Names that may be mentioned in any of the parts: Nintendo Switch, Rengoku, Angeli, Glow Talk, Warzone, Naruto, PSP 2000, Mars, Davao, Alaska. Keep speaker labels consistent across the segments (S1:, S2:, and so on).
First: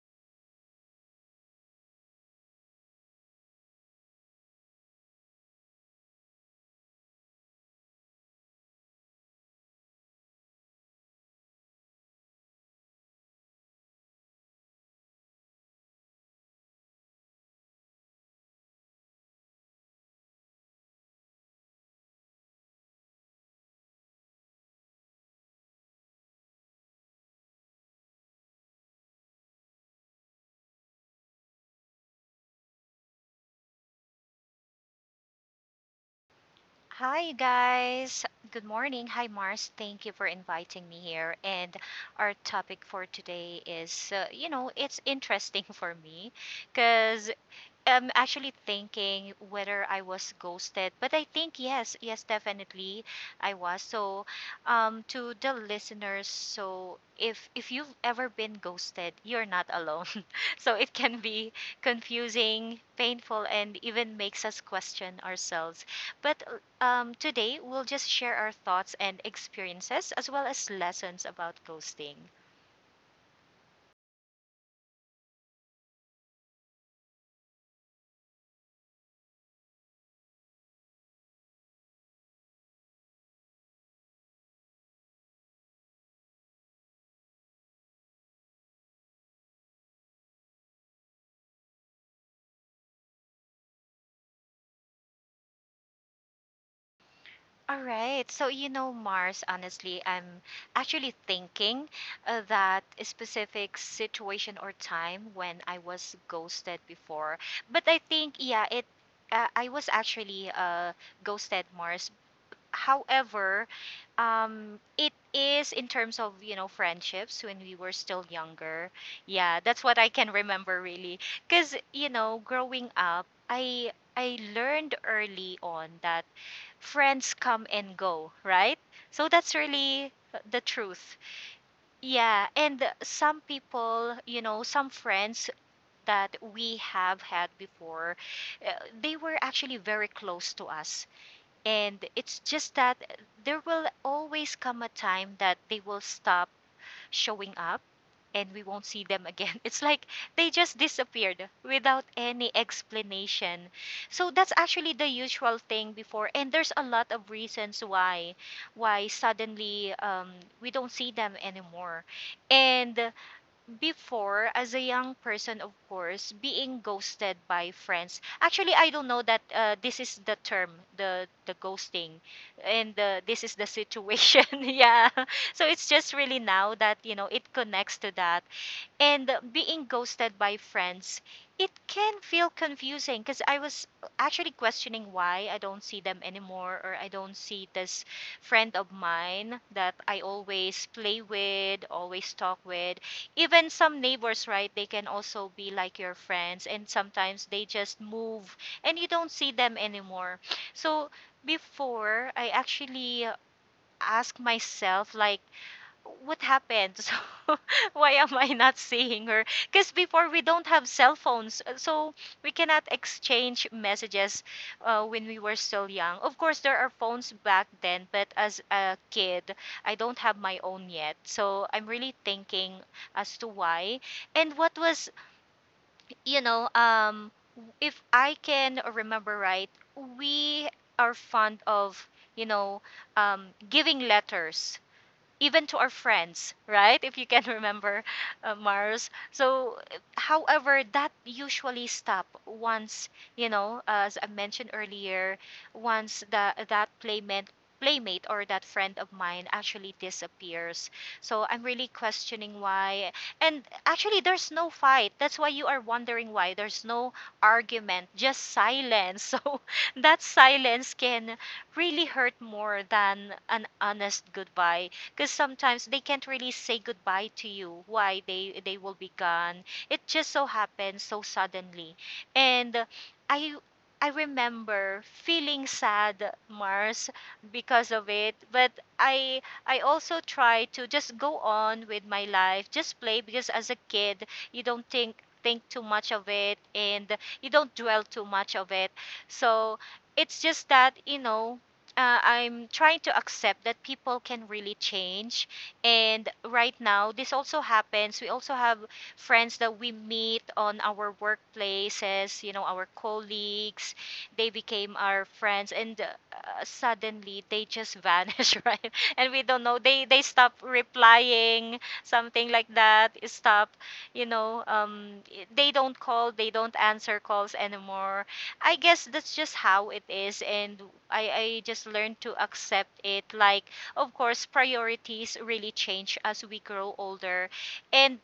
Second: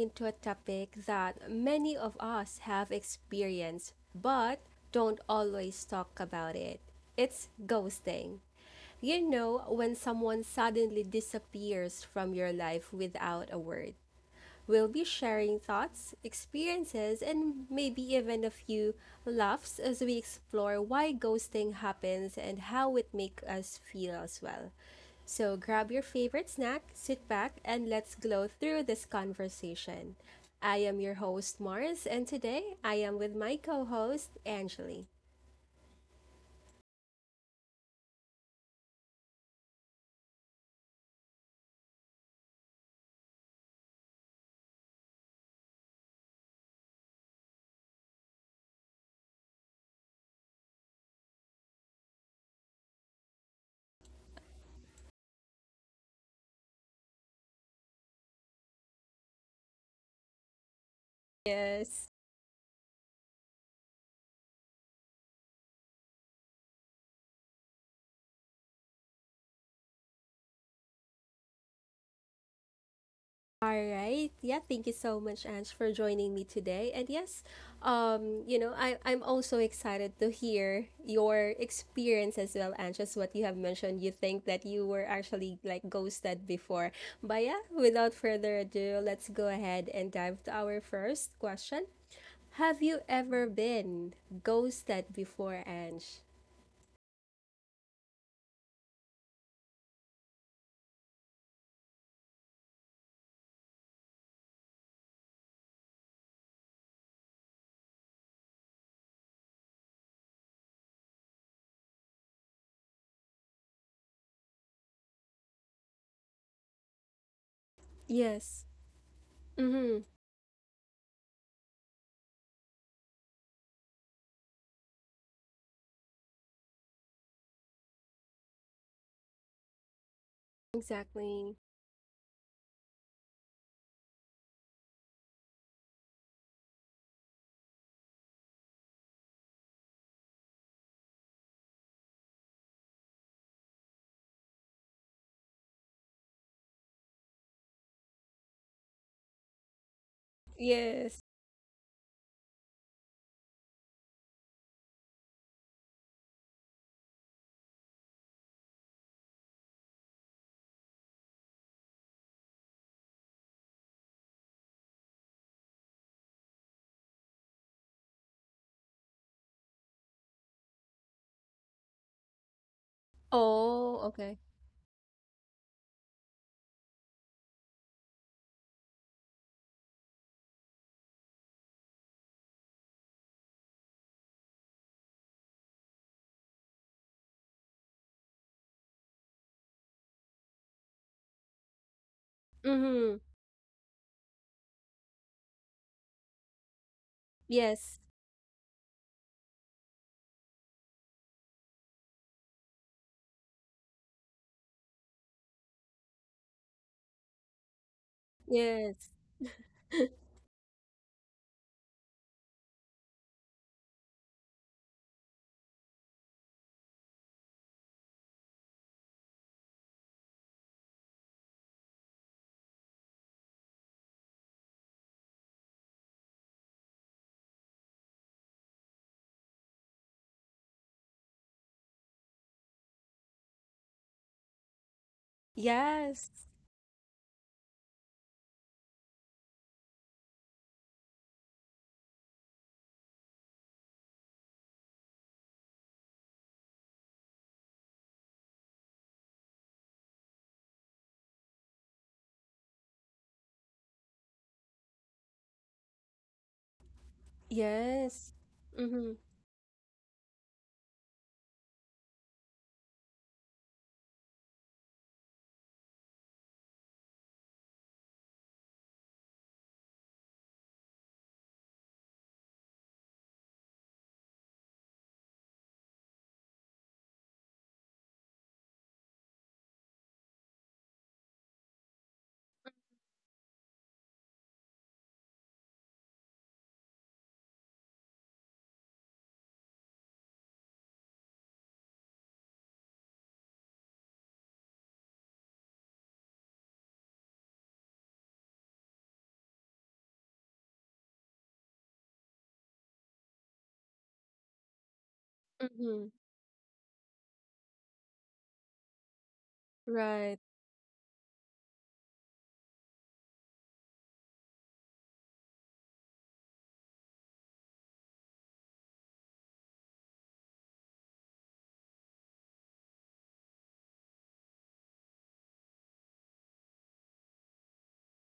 S1: into a topic that many of us have experienced but don't always talk about it. It's ghosting. You know, when someone suddenly disappears from your life without a word. We'll be sharing thoughts, experiences, and maybe even a few laughs as we explore why ghosting happens and how it makes us feel as well. So grab your favorite snack, sit back, and let's glow through this conversation. I am your host, Mars, and today I am with my co host, Angeli.
S2: Hi, guys. Good morning. Hi, Mars. Thank you for inviting me here. And our topic for today is, it's interesting for me because I'm actually thinking whether I was ghosted, but I think yes, definitely I was. So, to the listeners, so if you've ever been ghosted, you're not alone. So it can be
S1: Yes.
S2: confusing, painful, and even makes us question ourselves. But Today we'll just share our thoughts and experiences as well as lessons about ghosting.
S1: All right. Yeah, thank you so much, Ange, for joining me today. And yes, I'm also excited to hear your experience as well, Ange, as what you have mentioned. You think that you were actually like ghosted before. But yeah, without further ado, let's go ahead and dive to our first question. Have you ever been ghosted before, Ange?
S2: All right. So, you know, Mars, honestly, I'm actually thinking that a specific situation or time when I was ghosted before. But I think, yeah, I was actually ghosted, Mars. However, it is in terms of, you know, friendships when we were still
S1: Yes.
S2: younger. Yeah, that's what
S1: Mm-hmm.
S2: I can remember really. Because, you know, growing up, I learned early on that friends come and go, right? So that's really the truth.
S1: Exactly.
S2: Yeah, and some people, you know, some friends that we have had before, uh, they were actually very close to us. And it's just that there will always come a time that they will stop showing up and we won't see them again. It's like they just
S1: Yes.
S2: disappeared without any explanation. So that's actually the usual thing before, and there's a lot of reasons why suddenly we don't see them anymore. And before, as a young person, of course being ghosted by friends, actually I don't know that this is the term, the ghosting, and this is the
S1: Oh, okay.
S2: situation. Yeah, so it's just really now that you know it connects to that. And being ghosted by friends, it can feel confusing because I was actually questioning why I don't see them anymore, or I don't see this friend of mine that I always play with, always talk with.
S1: Mm-hmm.
S2: Even some neighbors, right? They can also be like your friends, and sometimes they just
S1: Yes.
S2: move and you don't see them anymore. So before, I actually ask myself like what happened? So why am I not
S1: Yes.
S2: seeing her? Because before we don't have cell phones, so we cannot exchange messages when we were still young. Of course, there are phones back then, but as a kid, I don't have my own yet. So I'm really thinking as to why, and what was, you know um if I can remember right, we are fond of, you know giving letters even to our
S1: Yes,
S2: friends, right? If you can remember, Mars. So, however, that usually stop once, you know, as I mentioned earlier, once that that playmate or that friend of mine actually disappears. So I'm really questioning why. And actually, there's no fight. That's why you are wondering why. There's no argument,
S1: yes.
S2: just
S1: Mm-hmm.
S2: silence. So that silence can really hurt more than an honest goodbye, because sometimes they can't really say goodbye to you why they will be gone. It just so happens so suddenly, and i I remember feeling sad, Mars, because of it. But i I also try to just go on with my life, just play, because as a kid you don't think too much of it, and you don't dwell too much of it. So it's just that, you know, I'm trying to accept that people can really change. And right now, this also happens. We also have friends that we meet on our workplaces, you know, our colleagues. They became our friends, and
S1: Mm-hmm.
S2: suddenly they just vanish, right? And we don't know. They
S1: Right.
S2: stop replying, something like that. Stop, you know. Um, they don't call. They don't answer calls anymore. I guess that's just how it is, and I just learned to accept it. Like, of course, priorities really change as we grow older, and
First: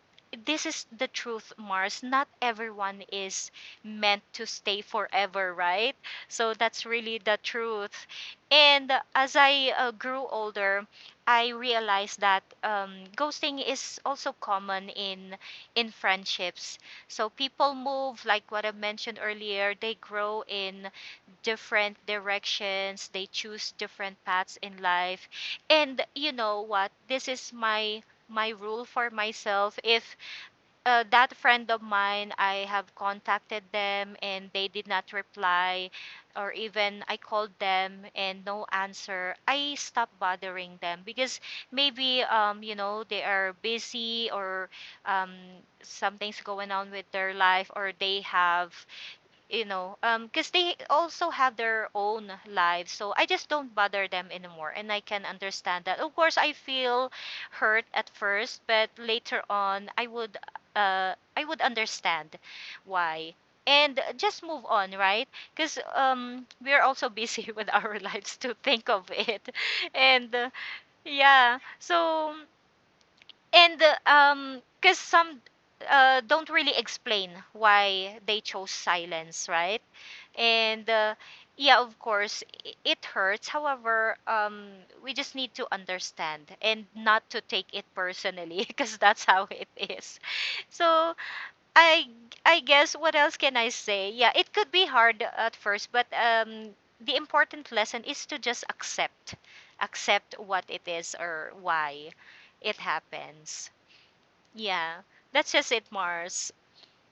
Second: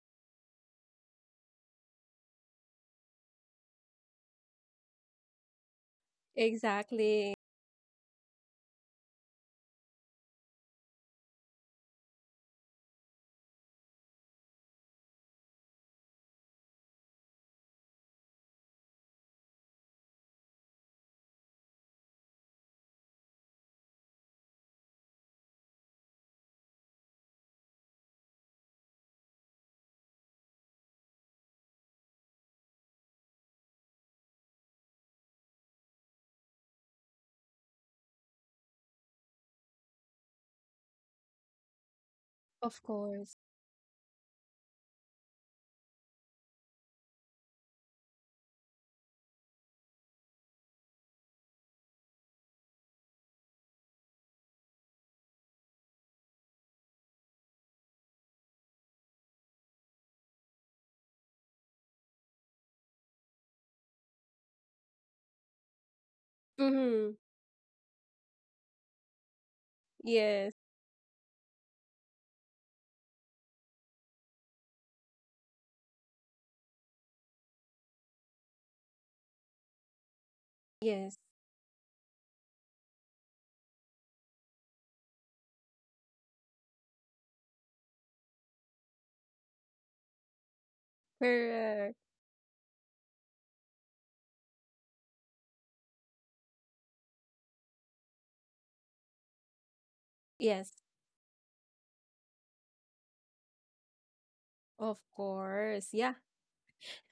S2: this is the truth, Mars. Not everyone is meant to stay forever, right? So that's really
S1: Exactly.
S2: the truth. And as I grew older, I realized that ghosting is also common in friendships. So people move, like what I mentioned earlier, they grow in different directions, they choose different paths in life. And you know what? This is my rule for myself: if that friend of mine, I have contacted them and they did not reply, or even I called them and no answer, I stopped bothering them because maybe you
S1: Of
S2: know, they
S1: course.
S2: are busy, or um, something's going on with their life, or they have, because they also have their own lives, so I just don't bother them anymore and I can understand that. Of course, I feel hurt at first, but later on I would, I would understand why and just move on, right? Because we're also
S1: Mm-hmm.
S2: busy with our lives to think of it. And
S1: Yes.
S2: yeah so and Because some don't really explain why they chose silence, right? and
S1: Yes.
S2: Yeah, of course it hurts. However, we just need to understand and not to take it personally because that's how it is. So
S1: Correct.
S2: i I guess what else can I say? Yeah, it could be hard at first, but the important lesson is to just accept what
S1: Yes.
S2: it is or why it happens.
S1: Of
S2: Yeah, that's just it,
S1: course. Yeah.
S2: Mars.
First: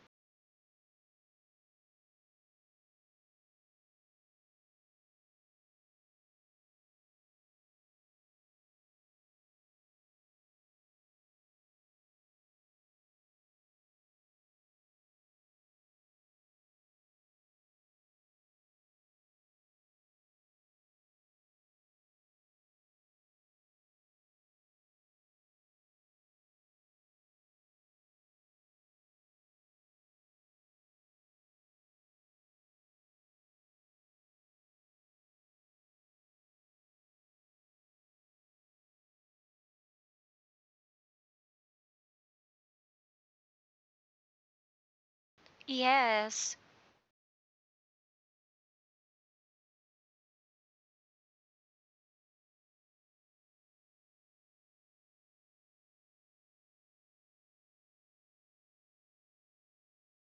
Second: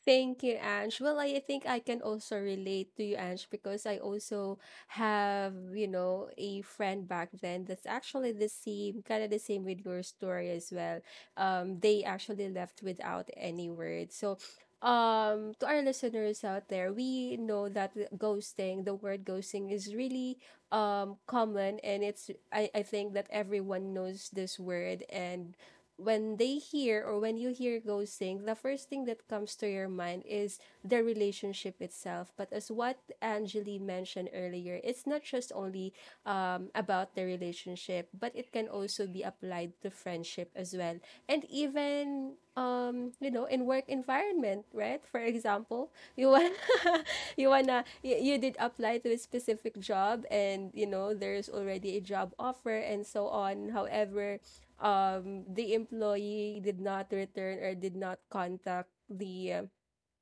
S1: Thank you, Ange. Well, I think I can also relate to you, Ange, because I also have, a friend back then that's actually the same, kind of the same with your story as well. They actually left without any words. So, to our listeners out there, we know that the ghosting, the word ghosting, is really common, and it's I think that everyone knows this word, and when they hear or when you hear ghosting, the first thing that comes to your mind is the relationship itself. But as what Angeli mentioned earlier, it's not just only about the relationship, but it can also be applied to friendship as well. And even in work environment, right? For example, you want
S2: Yes.
S1: you did apply to a specific job, and there's already a job offer and so on. However, the employee did not return or did not contact the uh,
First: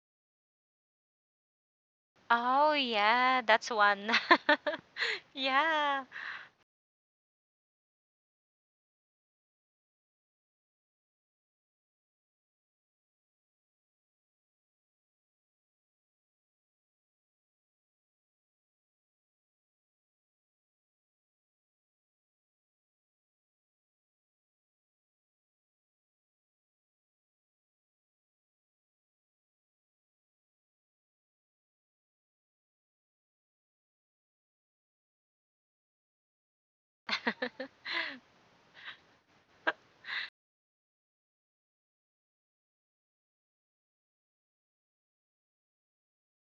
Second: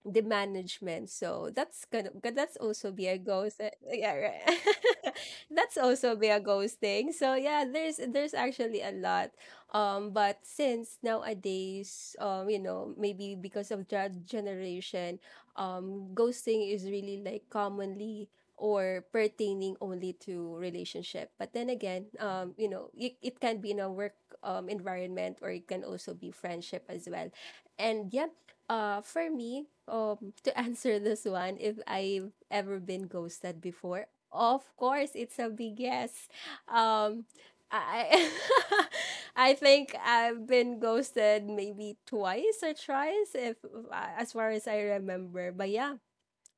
S1: the management. So that's kind of but that's
S2: Oh
S1: also be a
S2: yeah,
S1: ghost.
S2: that's one.
S1: Yeah, right. That's
S2: Yeah.
S1: also be a ghost thing. So yeah, there's actually a lot. But since nowadays, maybe because of that generation, ghosting is really like commonly or pertaining only to relationship, but then again, it can be in a work environment, or it can also be friendship as well. And yeah, for me, to answer this one, if I've ever been ghosted before, of course, it's a big yes. Um, I I think I've been ghosted maybe twice or thrice, if as far as I remember. But yeah,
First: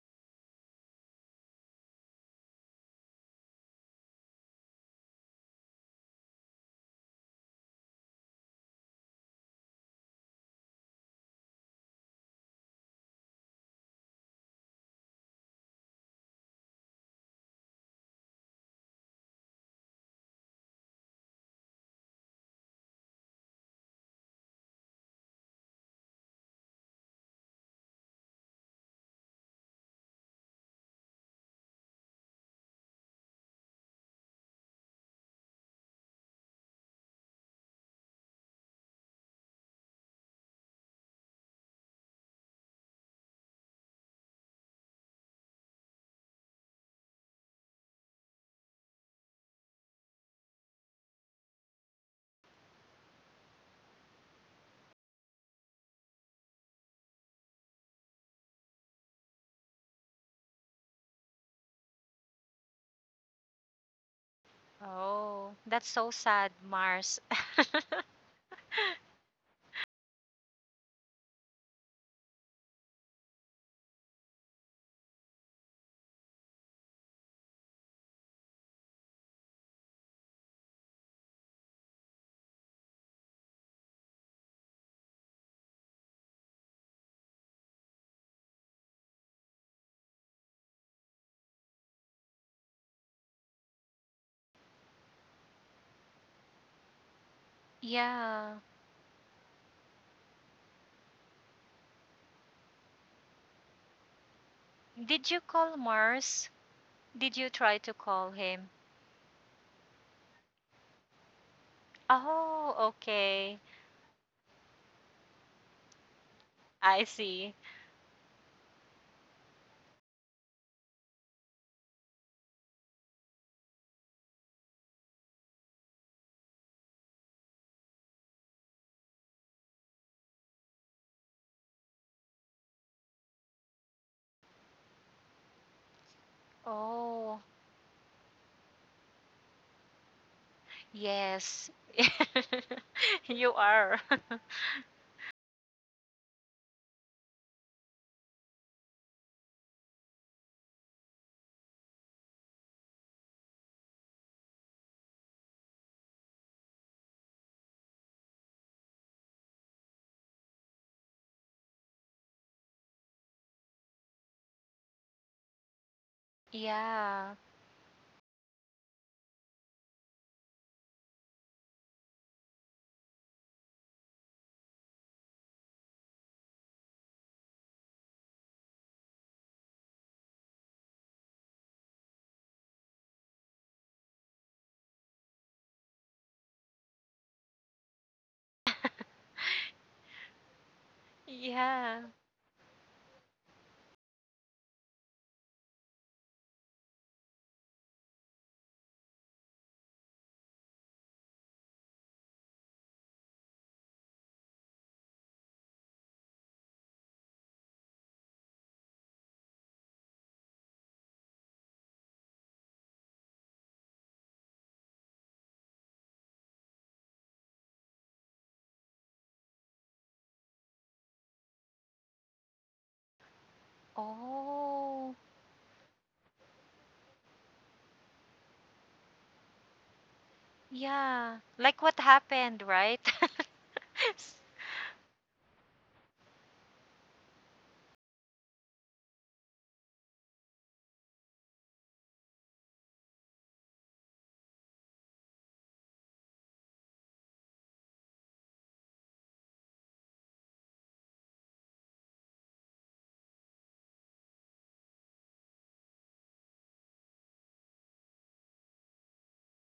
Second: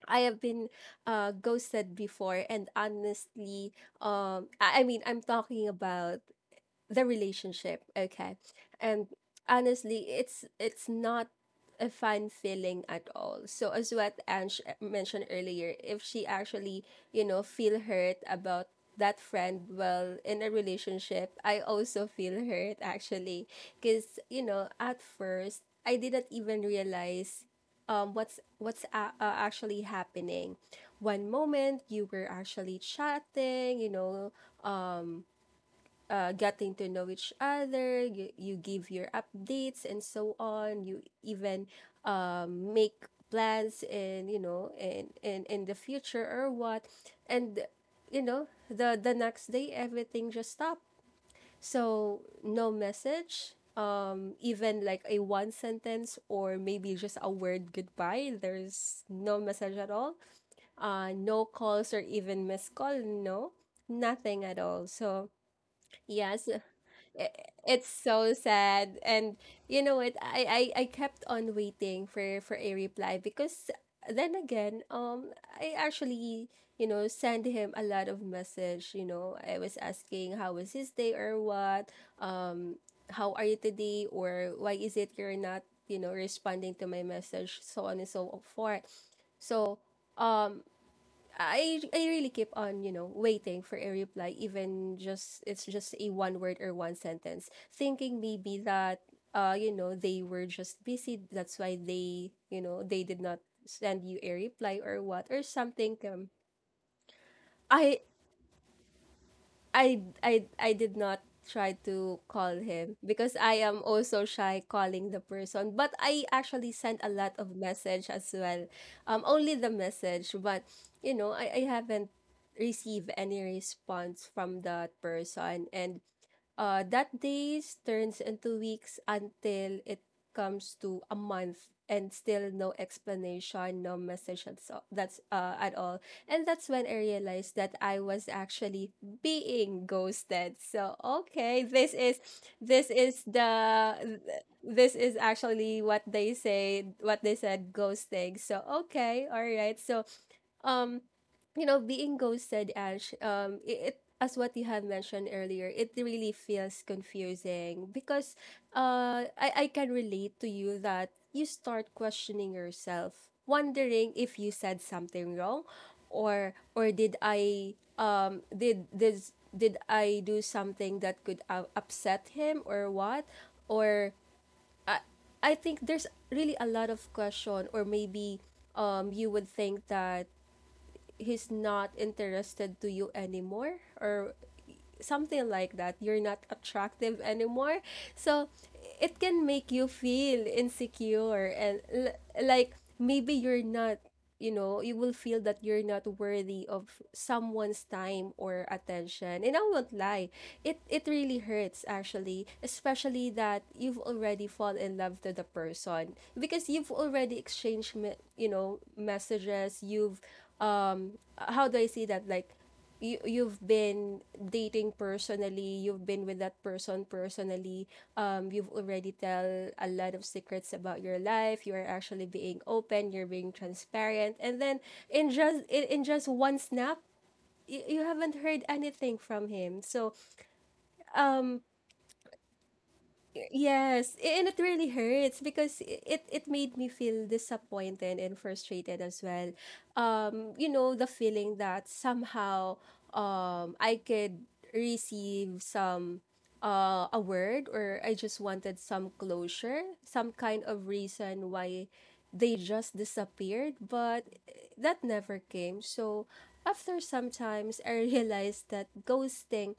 S1: I have been ghosted before, and honestly, I mean, I'm talking about the relationship, okay. And honestly, it's not a fun feeling at all. So as what Ange mentioned earlier, if she actually feel hurt about that friend, well, in a relationship I also feel hurt actually, because at first I didn't even realize actually happening. One moment you were actually chatting, getting to know each other, you give your updates and so on. You even make plans, and you know and in the future or what. And you know the the next day everything just stopped. So no message, even like a one sentence or maybe just a word goodbye. There's no message at all. No calls or even missed call. No, nothing at all. So
S2: Oh, that's so
S1: yes,
S2: sad, Mars.
S1: i- it's so sad. And you know what, I kept on waiting for a reply, because then again, I actually, sent him a lot of message. I was asking how was his day or what, um how are you today or why is it you're not, responding to my message, so on and so forth. So, um I really keep on, waiting for a reply, even just it's just a one word or one sentence, thinking maybe
S2: Yeah.
S1: that, they were just busy, that's why they did not send you a reply or what
S2: Did you
S1: or
S2: call,
S1: something.
S2: Mars? Did you try to
S1: I
S2: call him?
S1: I did not try to call
S2: Oh,
S1: him because
S2: okay.
S1: I am also shy calling the person. But I actually sent
S2: I
S1: a lot of
S2: see.
S1: message as well. Only the message, but I haven't received any response from that person. And that days turns into weeks until it comes to a month, and still no explanation, no message, and so that's at all. And that's when I
S2: Oh,
S1: realized that I was actually being ghosted. So okay,
S2: yes.
S1: this is
S2: You are.
S1: the this is actually what they said, ghosting. So okay, all right. So um being ghosted, ash, it, as what you have mentioned earlier, it really feels confusing, because I can relate to you that you start questioning yourself, wondering if you said something wrong, or did
S2: Yeah.
S1: I did this did I do something that could upset him or what. Or I, I think there's really a lot of question, or maybe you would think that he's not interested to you anymore, or something like that, you're not attractive anymore. So it can make you feel insecure and,
S2: Yeah.
S1: like, maybe you're not you know you will feel that you're not worthy of someone's time or attention. And I won't lie, it really hurts actually, especially that you've already fallen in love to the person, because you've already exchanged messages. You've um how do I say that, like, you've been dating personally, you've been with that person personally, you've already tell a lot of secrets about your life, you are actually being open, you're being transparent, and then
S2: Oh,
S1: in just one snap, you haven't heard anything from him. So
S2: yeah.
S1: um
S2: Like what happened, right?
S1: yes, and it really hurts because it made me feel disappointed and frustrated as well. The feeling that somehow I could receive some a word, or I just wanted some closure, some kind of reason why they just disappeared, but that never came. So after some times, I realized that ghosting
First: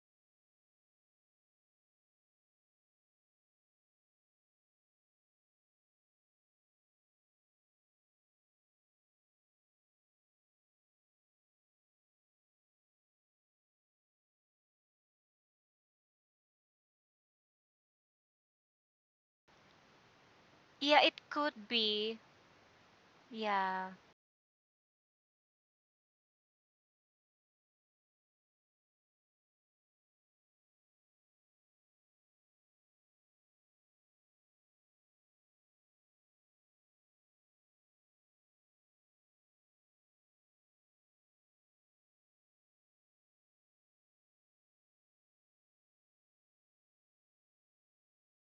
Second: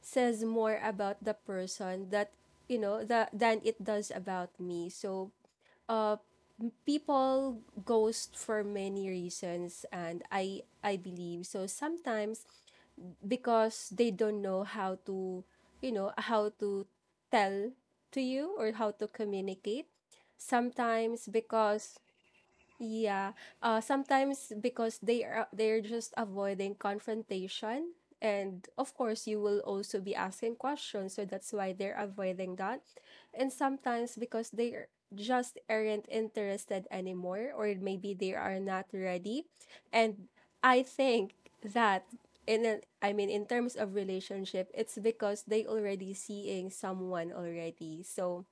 S1: says more about the person that you know the, than it does about me. So people ghost for many reasons, and I believe so. Sometimes because they don't know how to, how to tell to you or how to communicate,
S2: Yeah, it
S1: sometimes
S2: could
S1: because
S2: be.
S1: yeah.
S2: Yeah.
S1: Sometimes because they're just avoiding confrontation. And of course, you will also be asking questions, so that's why they're avoiding that. And sometimes because just aren't interested anymore, or maybe they are not ready. And I think that, I mean, in terms of relationship, it's because they already seeing someone already. So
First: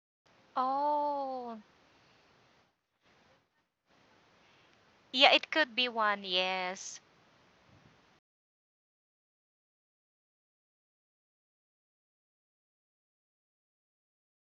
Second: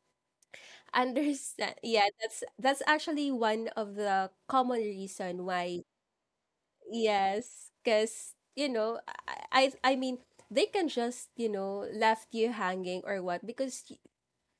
S2: Oh,
S1: understand. Yeah, that's actually one of the common
S2: yeah,
S1: reason
S2: it could
S1: why.
S2: be one, yes.
S1: Yes, because I mean, they can just left you hanging or what, because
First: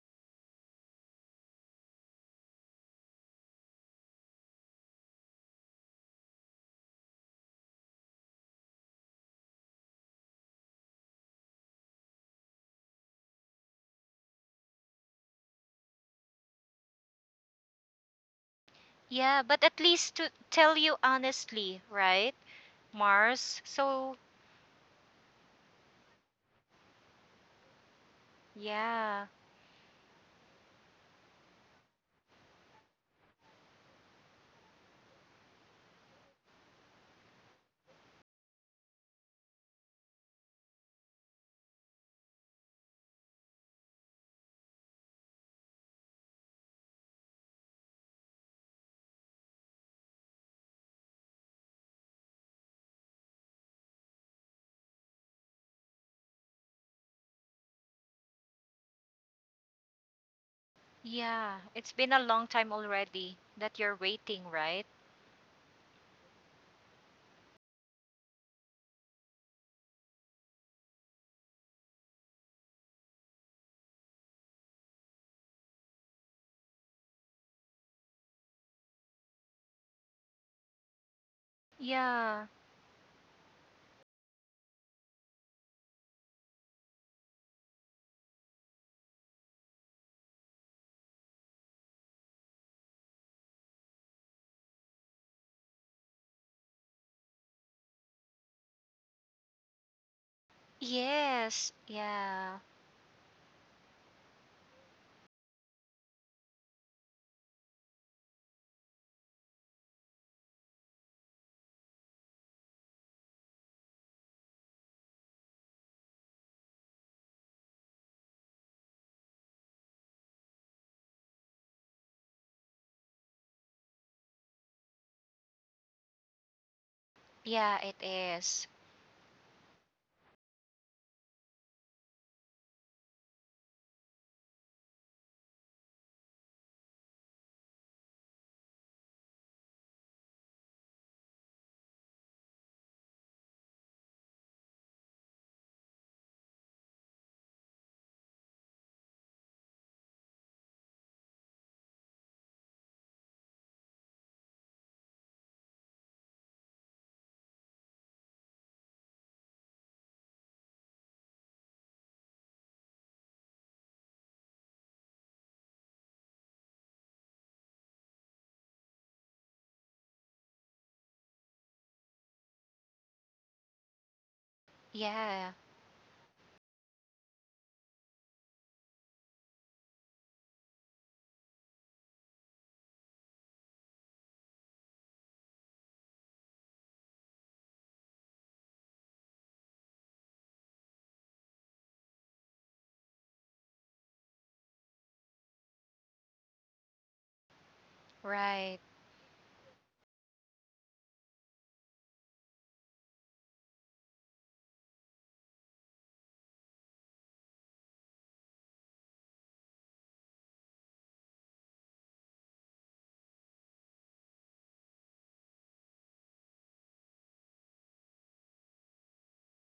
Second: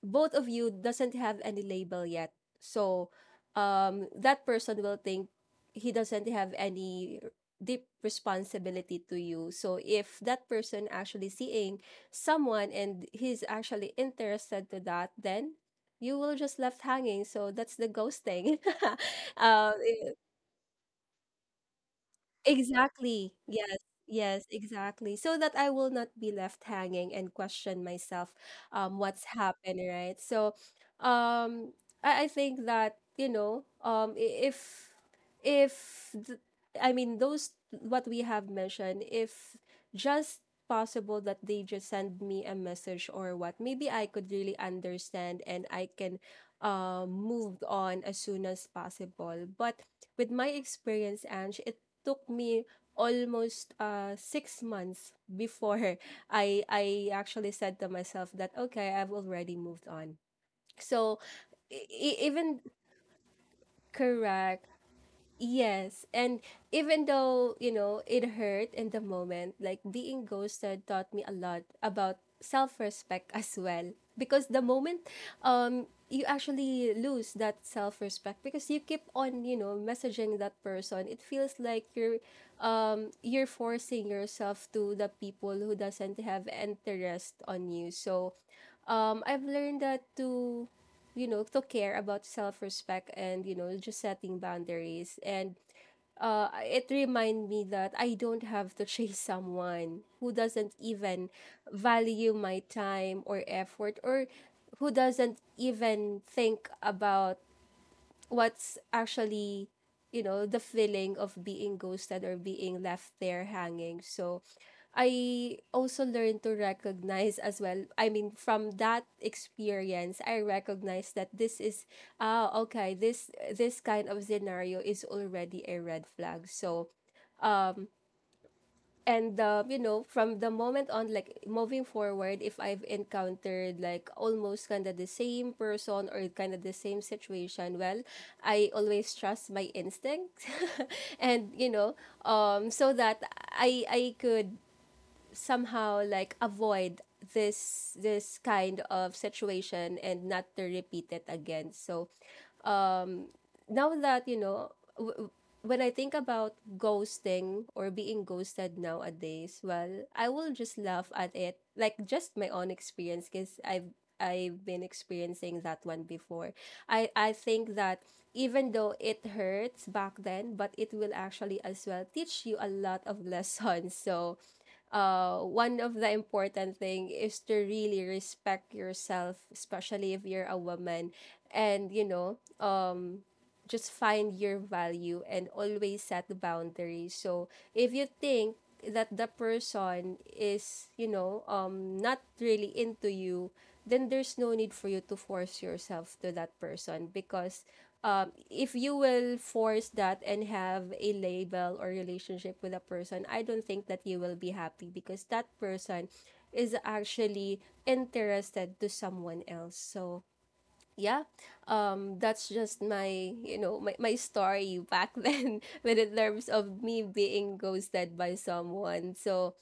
S1: both of you doesn't have any label yet. So that person will think he doesn't have any deep responsibility to you. So if that person actually seeing someone and he's actually interested to that, then you will just left hanging. So that's the ghosting.
S2: Yeah, but
S1: um
S2: at least to tell you honestly, right,
S1: Exactly.
S2: Mars?
S1: Yes.
S2: So,
S1: Yes, exactly. So that I will not be left hanging and question myself,
S2: yeah,
S1: what's happened, right? So um I think that, you know, I- if th- I mean those what we have mentioned, if just possible that they just send me a message or what, maybe I could really understand and I can move on as soon as possible. But with my experience, Ange, it took me almost 6 months before I actually said to myself that okay, I've already moved on. So
S2: yeah, it's been a long
S1: even
S2: time already that you're waiting,
S1: correct.
S2: right?
S1: Yes, and even though, it hurt in the moment, like being ghosted taught me a lot about self-respect as well. Because the moment you actually lose that self-respect, because you keep on, messaging that person, it feels like you're
S2: Yeah,
S1: um you're forcing yourself to the people who doesn't have interest on you. So, I've learned that to, to care about self-respect, and just setting boundaries, and it reminded me that I don't have to chase someone who doesn't even
S2: yes,
S1: value
S2: yeah,
S1: my time or effort, or who doesn't even think about what's actually, the feeling of being ghosted or being left there hanging. So I also learned to recognize as well. I mean, from that experience, I recognized that this is ah, okay. This kind of scenario is already a red flag. So
S2: yeah, it is.
S1: and you know, from the moment on, like moving forward, if I've encountered like almost kind of the same person or kind of the same situation, well, I always trust my instincts. And you know, so that I could somehow like avoid this kind of situation and not to repeat it again. So um, now that when I think about ghosting or being ghosted nowadays, well, I will just laugh at it, like just my own experience, because I've been experiencing that one before. I think that even though it hurts back then, but it will actually as well teach you a lot of lessons. So,
S2: Yeah,
S1: one of the important thing is to really respect yourself, especially if you're a woman, and you know, just find your value and always set boundaries. So if you think that the person is, you know, not really into you, then there's no need for you to force yourself to that person, because if
S2: right,
S1: you will force that and have a label or relationship with a person, I don't think that you will be happy, because that person is actually interested to someone else. So yeah, that's just my my story back then when in terms of me being ghosted by someone. So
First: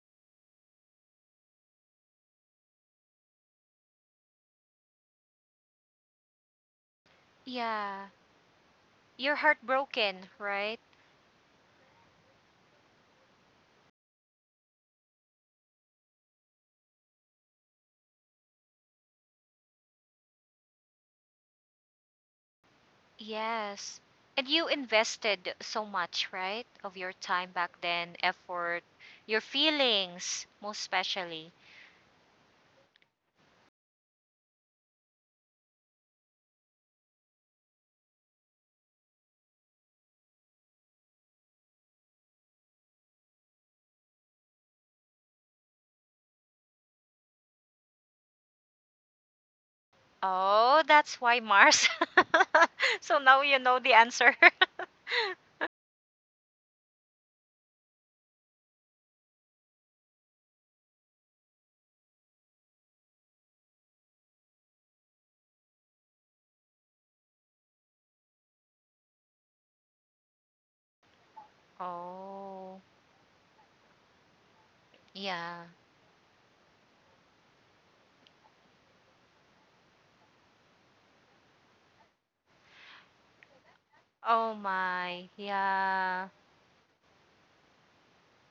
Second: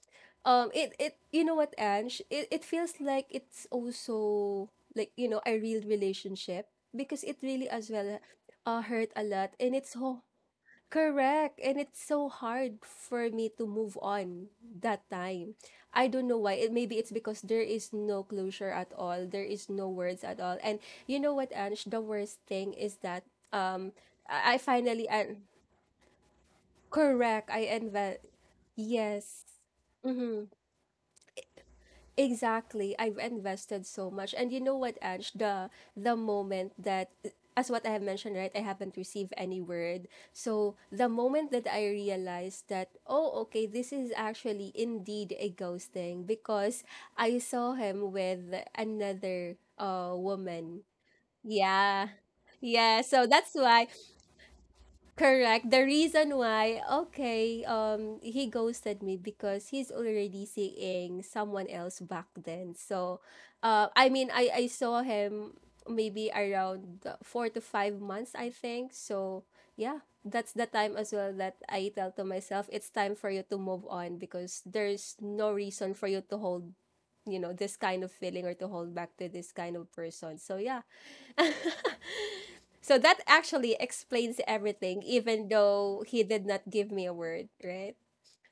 S1: it, you know what, Ange, it feels like it's also like, you know, a real relationship, because it really as
S2: yeah.
S1: well hurt a
S2: You're
S1: lot, and it's so—
S2: heartbroken, right?
S1: Correct. And it's so hard for me to move on that time. I don't know why. It maybe it's because there is no closure at all. There is no words at all. And you know what, Ange, the worst thing is that um
S2: Yes. And
S1: I
S2: you
S1: finally
S2: invested so much, right? Of your
S1: correct.
S2: time
S1: I
S2: back then,
S1: invent
S2: effort, your
S1: yes.
S2: feelings,
S1: Mhm.
S2: most especially.
S1: Exactly. I've invested so much. And you know what, Ange, the moment that, as what I have mentioned, right, I haven't received any word. So the moment that I realized that, oh, okay, this is actually indeed a ghosting, because I saw him with another
S2: Oh,
S1: woman.
S2: that's why, Mars.
S1: Yeah. Yeah,
S2: So
S1: so
S2: now
S1: that's
S2: you know
S1: why—
S2: the answer.
S1: Correct. The reason why, okay, he ghosted me because he's already seeing someone else back then. So, I mean, I saw him maybe around 4 to 5 months, I think. So, yeah, that's the time as well that I tell to myself,
S2: Oh,
S1: it's time for you to move on, because there's no
S2: yeah.
S1: reason for you to hold, you know, this kind of feeling or to hold back to this kind of person. So yeah, so that actually explains
S2: Oh
S1: everything,
S2: my,
S1: even though he
S2: yeah.
S1: did not give me a word, right?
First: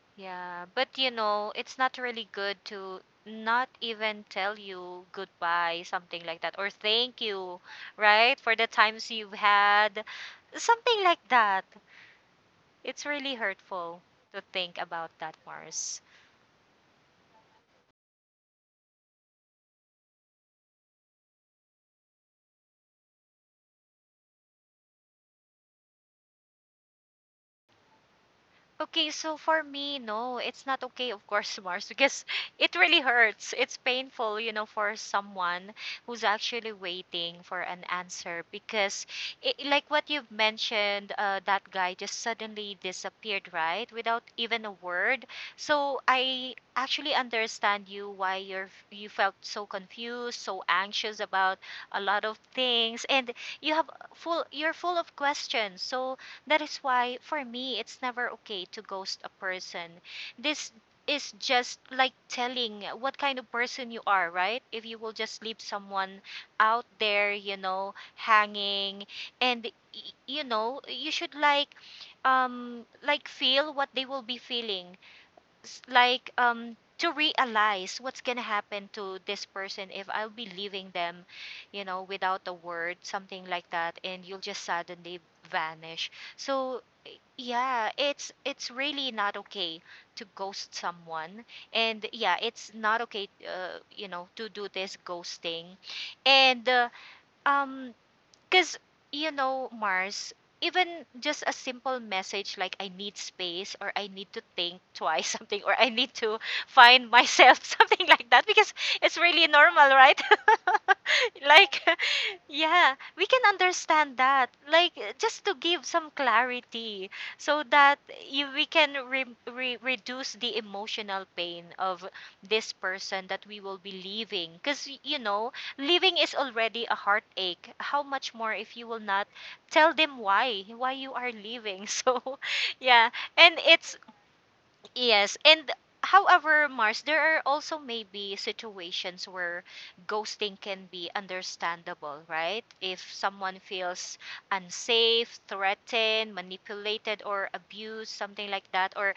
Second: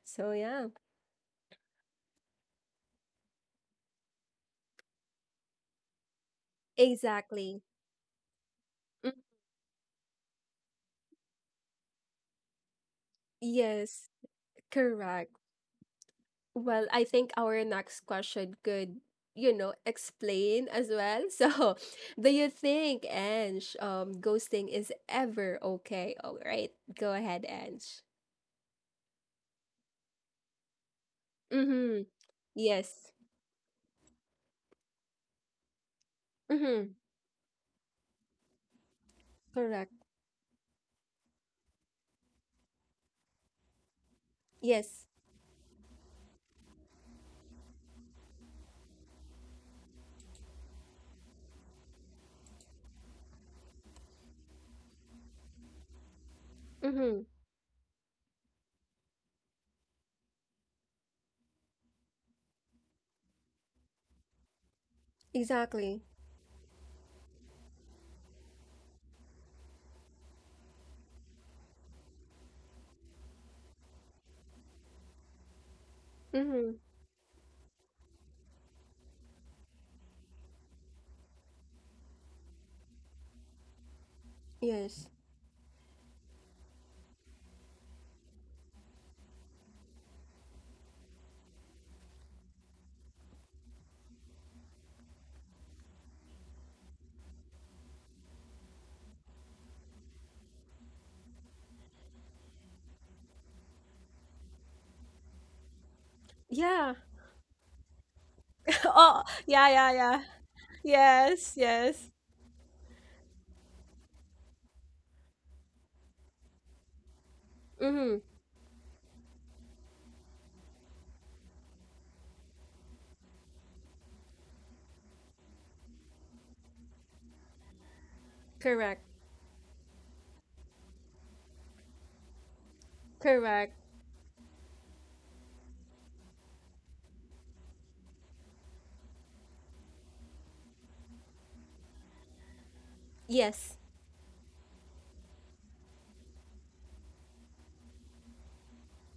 S1: So,
S2: Yeah,
S1: yeah,
S2: but you know, it's not really good to not even tell you goodbye, something like that, or thank you,
S1: exactly.
S2: right, for the times
S1: Mm,
S2: you've had, something like that. It's really hurtful
S1: yes,
S2: to think about
S1: correct.
S2: that, Mars.
S1: Well, I think our next question could, you know, explain as well. So, do you think, Ange, ghosting is ever okay? All right, go ahead, Ange.
S2: Okay, so for me, no, it's not okay, of course, Mars,
S1: Mm-hmm.
S2: because it really
S1: Yes.
S2: hurts. It's painful, you know, for someone who's actually
S1: Mm-hmm.
S2: waiting for an answer because, it, like
S1: Correct.
S2: what you've mentioned, that guy just suddenly disappeared, right? Without even a
S1: Yes.
S2: word. So I actually understand you why you felt so confused, so anxious about a lot of things, and you have full you're full of questions. So that is why,
S1: Mm-hmm.
S2: for me, it's never okay to ghost a person. This is just like telling what kind of person you are, right? If you will just leave
S1: Exactly.
S2: someone out there, you know, hanging, and y- you know, you should like feel what they will be feeling, like
S1: Mm-hmm.
S2: to realize what's gonna happen to this person if I'll be leaving them, you know, without a word, something like that, and you'll just
S1: Yes.
S2: suddenly vanish. So yeah, it's really not okay to ghost someone, and yeah, it's not okay, you know, to do this ghosting, and um because, you know, Mars, even just a simple message like I need space, or I need to think twice something, or I need to
S1: Yeah.
S2: find myself something like that, because it's
S1: Oh,
S2: really
S1: yeah,
S2: normal,
S1: yeah,
S2: right?
S1: yeah. Yes,
S2: Like
S1: yes.
S2: yeah, we can understand that. Like just to give some clarity so that
S1: Mm-hmm.
S2: we can reduce the emotional pain of this person that we will be leaving, because you know living is already a heartache. How much more if you will
S1: Correct.
S2: not tell them why you are leaving. So, yeah. And
S1: Correct.
S2: it's Yes, and however, Mars, there are also maybe situations where ghosting can be understandable, right? If someone
S1: Yes.
S2: feels unsafe, threatened, manipulated, or abused, something like that, or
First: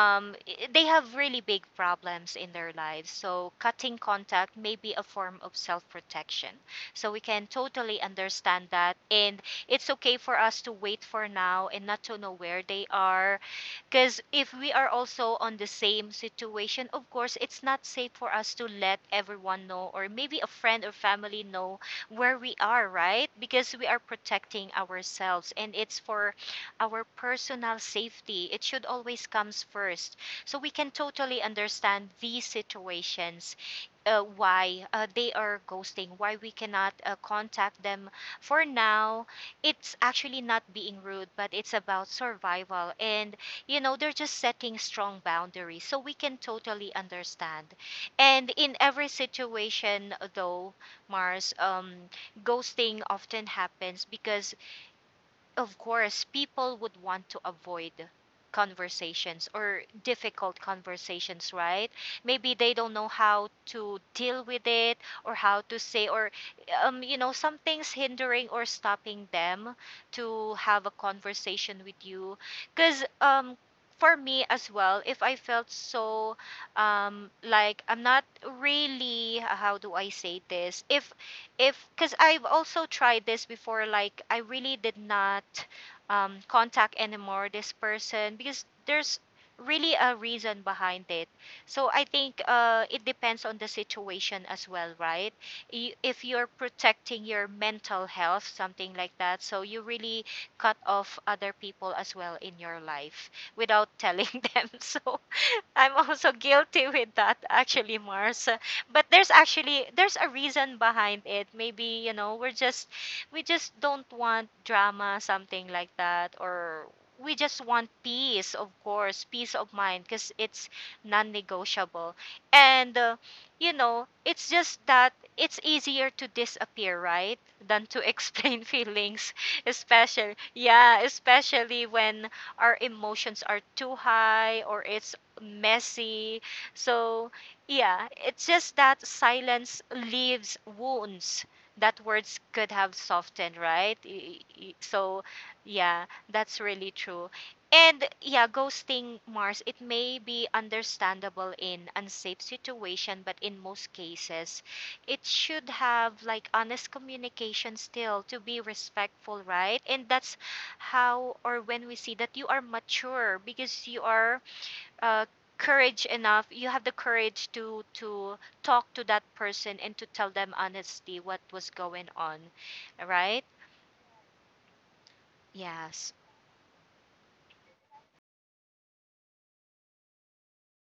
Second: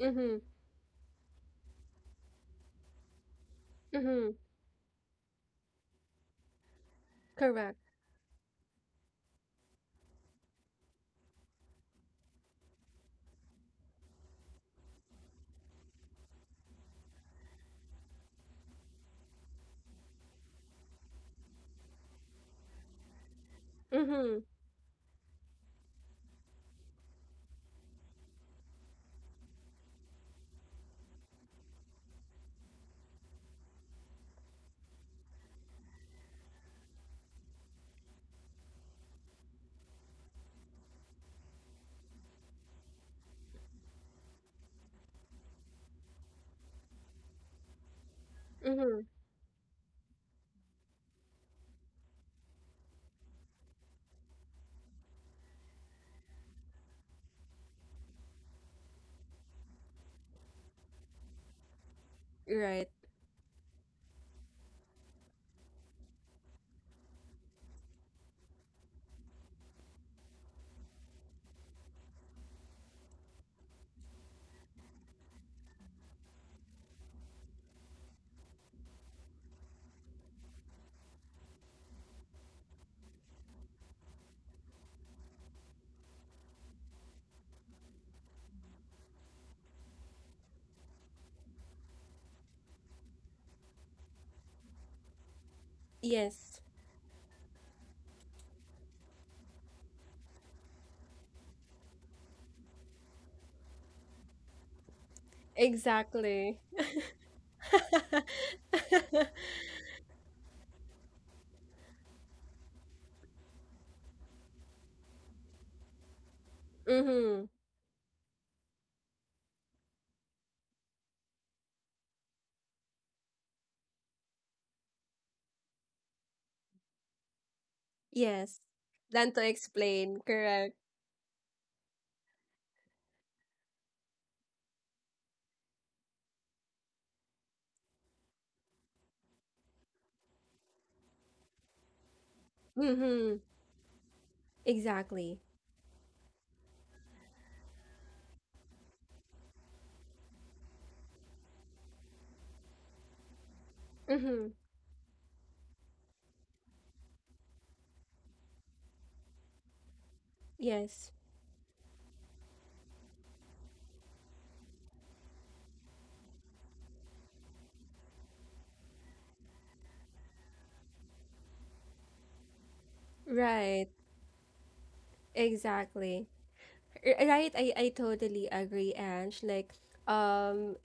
S1: Mm-hmm.
S2: i- they have really big problems in their lives, so cutting
S1: Mm-hmm.
S2: contact may be a form of self protection. So we can
S1: Correct.
S2: totally understand that. And it's okay for us to wait for now and not to know where they are, because if we are also on the same situation, of course, it's not safe for us to let everyone know, or maybe a friend or family know where we are, right? Because we are
S1: Mm-hmm.
S2: protecting ourselves and it's for our personal safety. It should always comes first. So we can totally understand these situations, why they are ghosting, why we cannot contact them for now. It's actually not being rude, but it's about survival. And you know they're just setting strong boundaries so we can totally understand and in
S1: Mm-hmm.
S2: every situation though, Mars, ghosting often happens because, of course, people would want to avoid conversations or difficult conversations, right? Maybe they
S1: Right.
S2: don't know how to deal with it or how to say or you know, something's hindering or stopping them to have a conversation with you cuz for me as well, if I felt so, like I'm not really, how do I say this, if because I've also tried this before, like I really did not contact anymore this person because there's really a reason behind it. So I think it depends on the situation as well, right? If you're
S1: Yes.
S2: protecting your mental health, something like that, so you really cut off other people as well in your life without telling them. So I'm also
S1: Exactly.
S2: guilty with that actually, Mars. But there's a reason behind it. Maybe, you know, we just don't want drama, something like that, or we
S1: Mm-hmm.
S2: just want peace, of course, peace of mind because it's non-negotiable. And you know, it's just that it's easier to disappear, right? Than to
S1: Yes.
S2: explain feelings,
S1: Learn to explain.
S2: especially
S1: Correct.
S2: yeah, especially when our emotions are too high or it's messy. So, yeah, it's just that silence leaves wounds that words could have
S1: Mm-hmm.
S2: softened, right? So,
S1: Exactly.
S2: yeah, that's really true. And yeah, ghosting, Mars, it may be understandable in unsafe situation, but in most
S1: Mm-hmm.
S2: cases, it should have like honest communication still to be respectful, right? And that's
S1: Yes.
S2: how or when we see that you are mature because you are uh, courage enough, you have the courage to talk to that person and to tell them honestly what was going on, right?
S1: Right.
S2: Yes.
S1: Exactly. R- Right. I totally agree, Ange. Like, um,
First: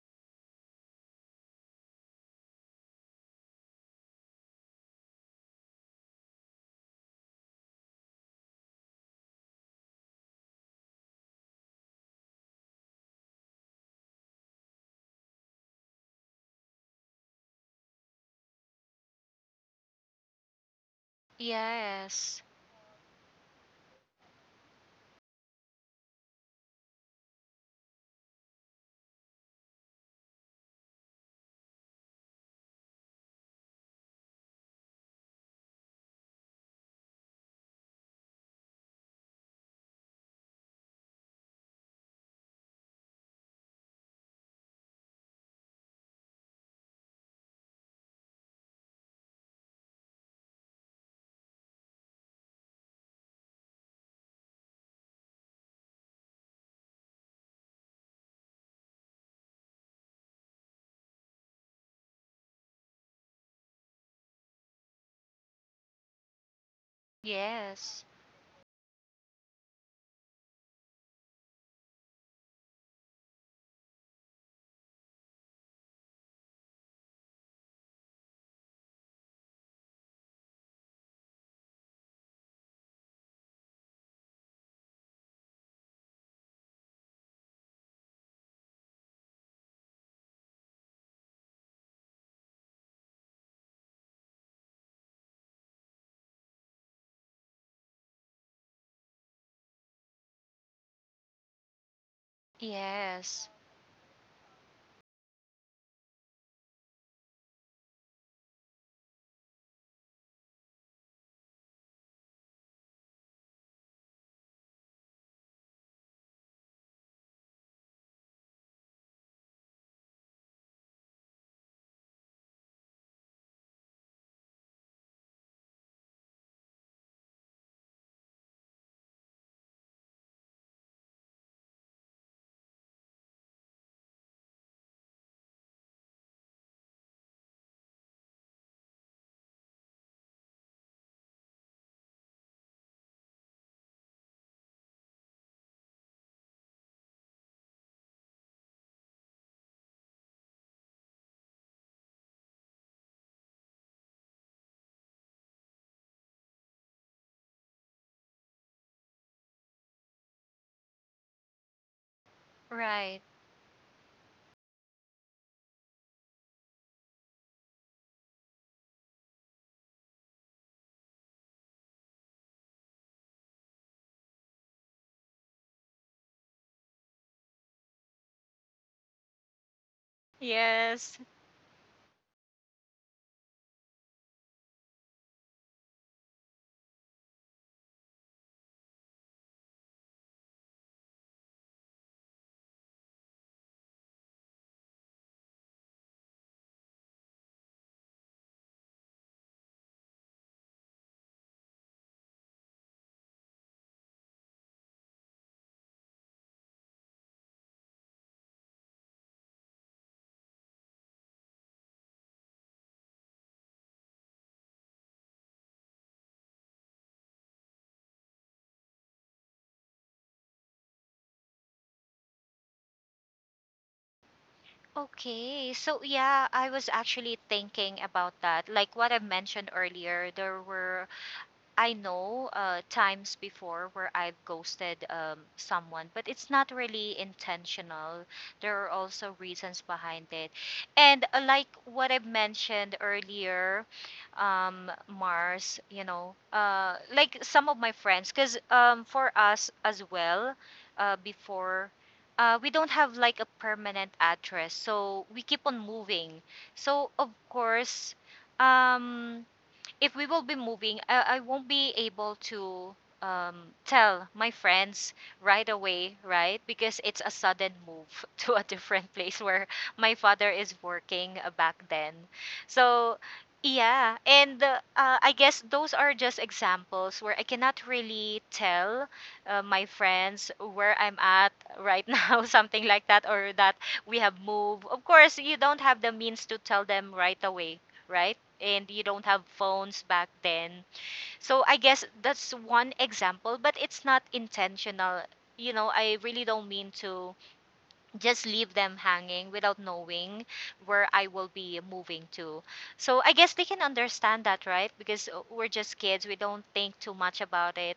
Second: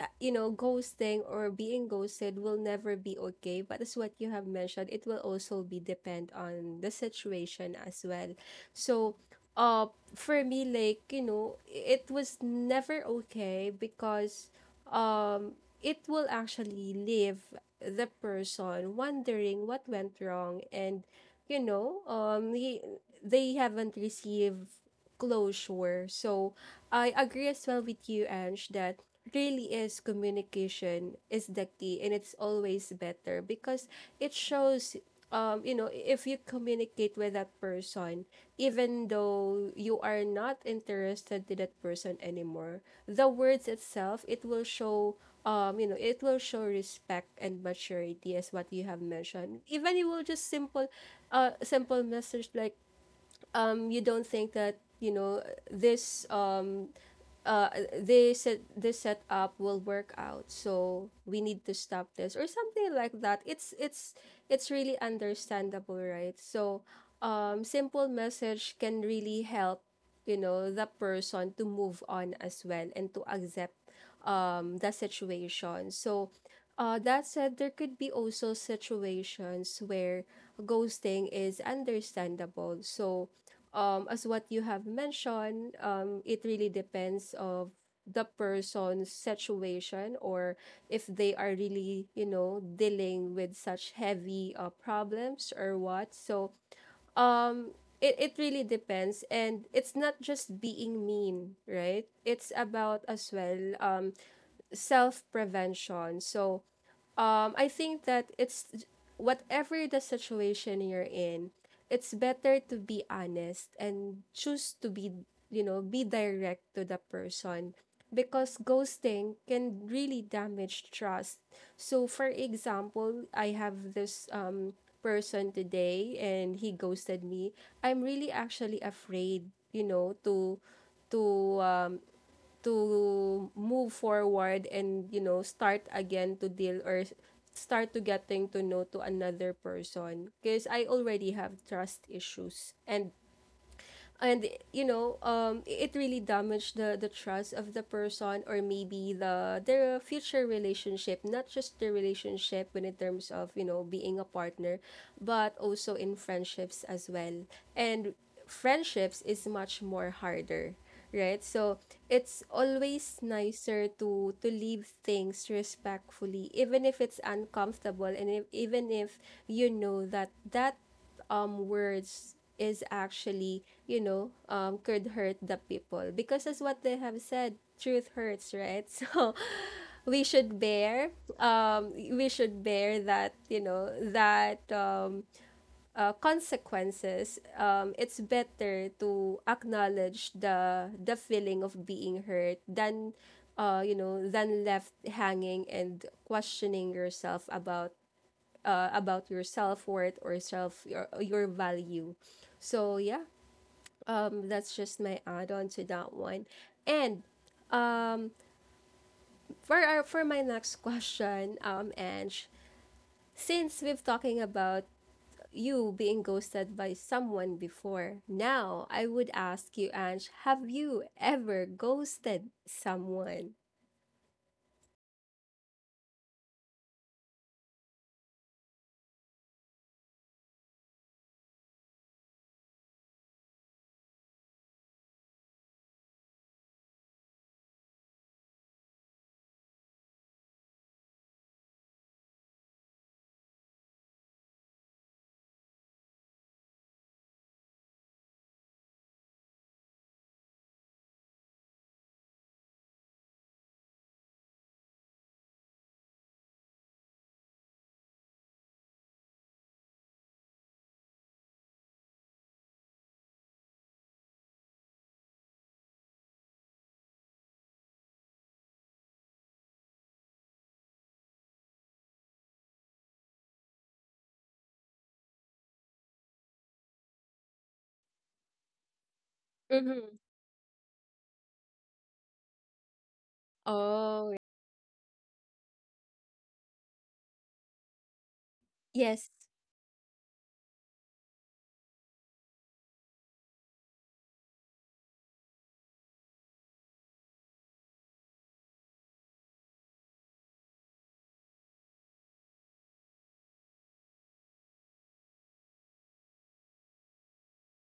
S1: you know, ghosting or being ghosted will never be okay. But as what you have mentioned, it will also be depend on the situation as well. So, uh, for me, like, you know, it was never okay, because it will actually leave the person wondering what went wrong, and, you know,
S2: Yes.
S1: he, they haven't received closure. So, I agree as well with you, Ange, that really is communication is the key, and it's always better, because it shows you know, if you communicate with that person, even though you are not interested to that person anymore, the words itself, it will show you know, it will show respect and maturity, as what you have mentioned. Even it will just simple simple message, like you don't think that, you know, this uh they said this setup will work out, so we need to stop this, or something like that. It's it's really understandable, right? So
S2: Yes.
S1: simple message can really help, you know, the person to move on as well and to accept the situation. So that said, there could be also situations where ghosting is understandable. So as what you have mentioned, it really depends of the person's situation, or if they are really, you know, dealing with such heavy problems or what. So, um, it really depends. And it's not just being mean, right? It's about as
S2: Yes.
S1: well self prevention. So, I think that it's whatever the situation you're in, it's better to be honest and choose to be, you know, be direct to the person, because ghosting can really damage trust. So, for example, I have this person today and he ghosted me. I'm really actually afraid, you know, to um, to move forward and, you know, start again to deal or start to getting to know to another person, because I already have trust issues, and you know it really damaged the trust of the person, or maybe the their future relationship, not just their relationship when in terms of, you know, being a partner, but also in friendships as well. And friendships is much more harder, right? So it's always
S2: Right.
S1: nicer to leave things respectfully, even if it's uncomfortable, and if, even if you know that that words is actually, you know, could hurt the people, because as what they have said, truth hurts, right? So we should bear
S2: Yes.
S1: we should bear that, you know, that consequences. It's better to acknowledge the feeling of being hurt than you know, than left hanging and questioning yourself about your self worth or self your value. So yeah, that's just my add on to that one. And um, for our, for my next question, Ange, since we've talking about you being ghosted by someone before, now I would ask you, Ange, have you ever ghosted someone?
S2: Okay, so yeah, I was actually thinking about that. Like what I mentioned earlier, there were, I know, times before where I've ghosted someone, but it's not really intentional. There are also reasons behind it. And like what I mentioned earlier, Mars, you know, like some of my friends, because for us as well, before. We don't have like a permanent address, so we keep on moving. So of course, um, if we will be moving, I won't be able to tell my friends right away, right? Because it's a sudden move to a different place where my father is working back then. So, yeah. And I guess those are just examples where I cannot really tell my
S1: Mm-hmm.
S2: friends where I'm at right now, something like that, or that we
S1: Oh,
S2: have moved. Of course, you don't have the means to tell them right away, right? And you don't
S1: yes.
S2: have phones back then. So I guess that's one example, but it's not intentional. You know, I really don't mean to just leave them hanging without knowing where I will be moving to. So I guess they can understand that, right? Because we're just kids, we don't think too much about it.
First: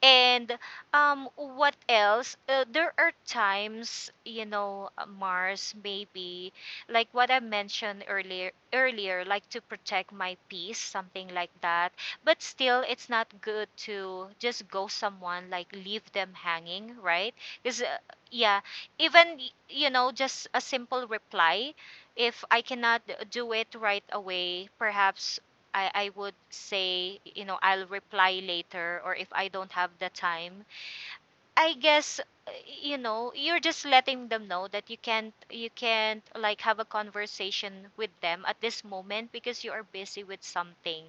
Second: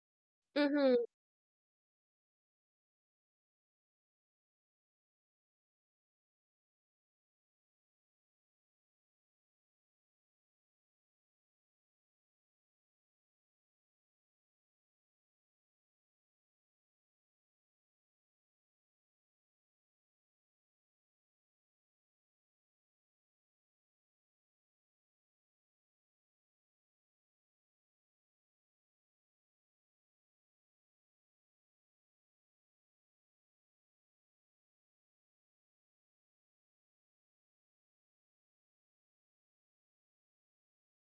S2: And
S1: Mm-hmm.
S2: what else? There are times, you know, Mars, maybe, like what I mentioned earlier, earlier, like to protect my peace, something like that. But still, it's not good to just go someone, like leave them hanging, right? Because yeah, even you know, just a simple reply. If I cannot do it right away, perhaps I would say, you know, I'll reply later or if I don't have the time. I guess you know, you're just letting them know that you can't like have a conversation with them at this moment because you are busy with something,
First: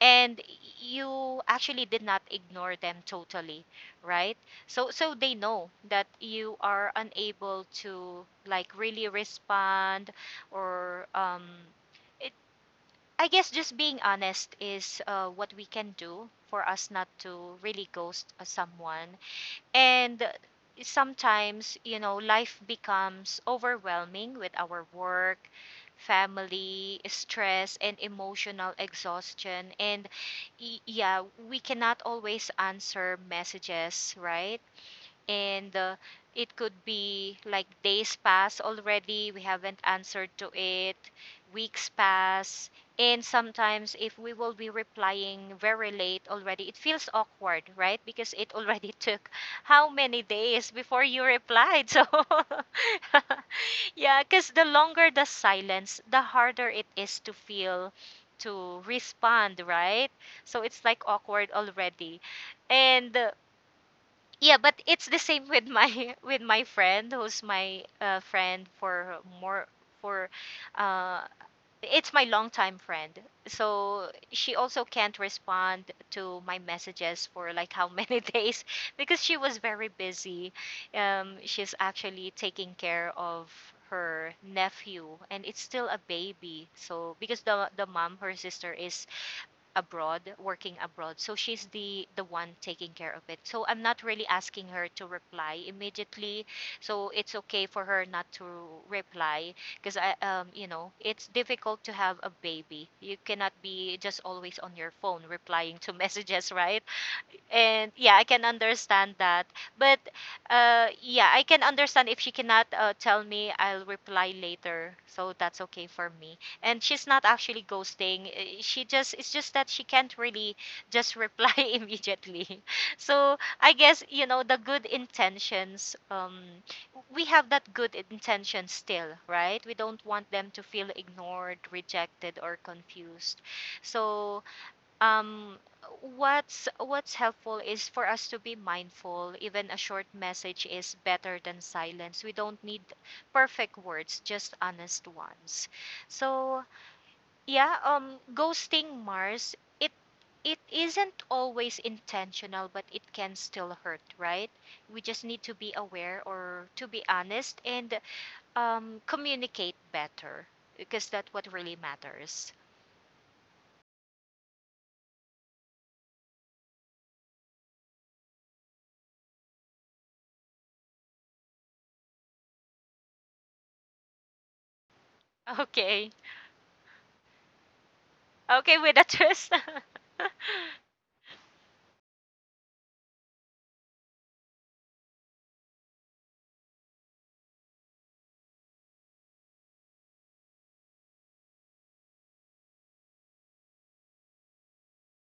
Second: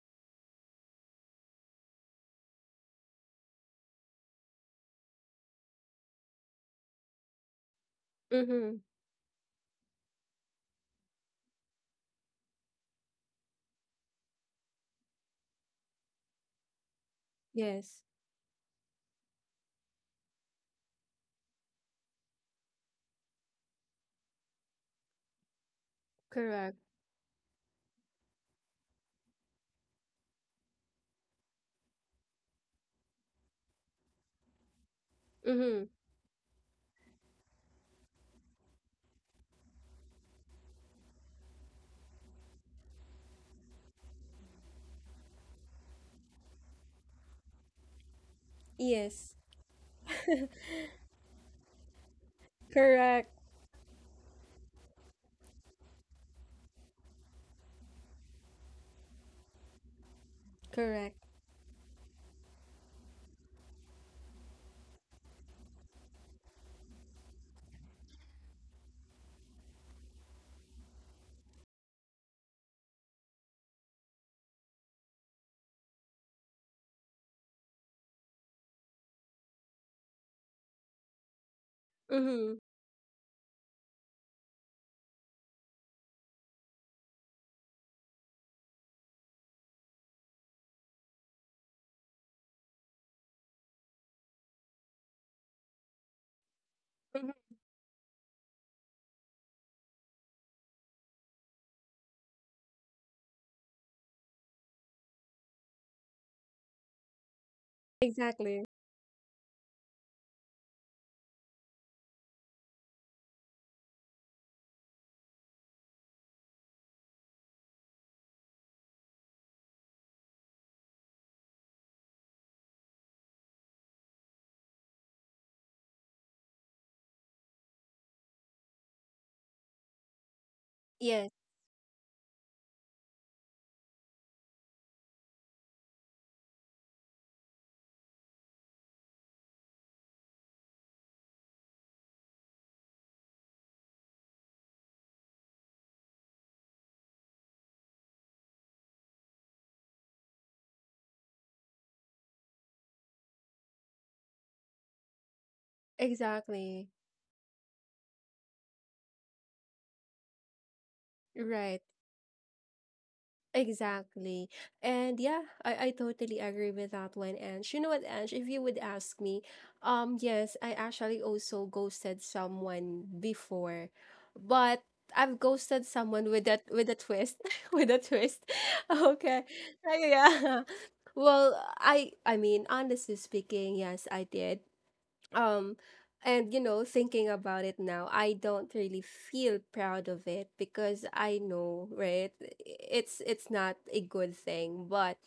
S2: and you actually did not ignore them totally, right? So so they know that you are unable to like
S1: Mm-hmm.
S2: really respond or it, I guess just being honest is what we can do for us not to really
S1: Yes.
S2: ghost someone. And sometimes, you know, life becomes overwhelming with our work,
S1: Correct.
S2: family, stress, and emotional exhaustion. And yeah, we cannot always answer messages, right? And
S1: Mm-hmm.
S2: it could be like days pass already, we haven't answered to it, weeks pass, and sometimes if we will be replying very late already, it feels awkward, right? Because it already took
S1: Yes.
S2: how many days before you replied, so
S1: Correct.
S2: yeah, because the longer the silence, the harder it is to feel, to respond, right? So it's like
S1: Correct.
S2: awkward already. And yeah, but it's the same with my with my friend who's my friend for more for uh it's my longtime friend. So she also can't respond to my messages for like how many days because she was very busy. She's actually
S1: Mm-hmm.
S2: taking care of her nephew and it's still a baby. So because the mom, her sister, is abroad, working abroad. So she's the one taking care of it. So I'm not really asking her to reply immediately. So
S1: Hmm.
S2: it's okay for her not to reply because I, you know, it's difficult to have a baby. You cannot be just always on your phone replying to messages, right? And yeah, I can
S1: Exactly.
S2: understand that. But yeah, I can understand if she cannot tell me I'll reply later, so that's okay for me. And she's not actually ghosting, eh, she just, it's just that she can't really just reply immediately. So I guess, you know, the good intentions, we have that good intention still, right? We don't want them to feel
S1: Yes,
S2: ignored, rejected, or confused. So um what's helpful is for us to be mindful. Even a short message is better than silence. We don't need perfect words, just honest ones. So yeah, ghosting, Mars, it isn't always intentional, but it can still hurt, right? We just need to be aware or to
S1: exactly.
S2: be honest and communicate better because that's what really
S1: Right.
S2: matters.
S1: Exactly. And yeah, I totally agree with that one, Ange. You know what, Ange, if you would ask me, yes, I actually also ghosted someone before, but I've ghosted
S2: Okay.
S1: someone with that with a twist. With a twist.
S2: Okay, with a
S1: Okay.
S2: twist.
S1: Yeah. Well, I mean, honestly speaking, yes, I did. um and you know, thinking about it now, I don't really feel proud of it, because I know, right, it's not a good thing. But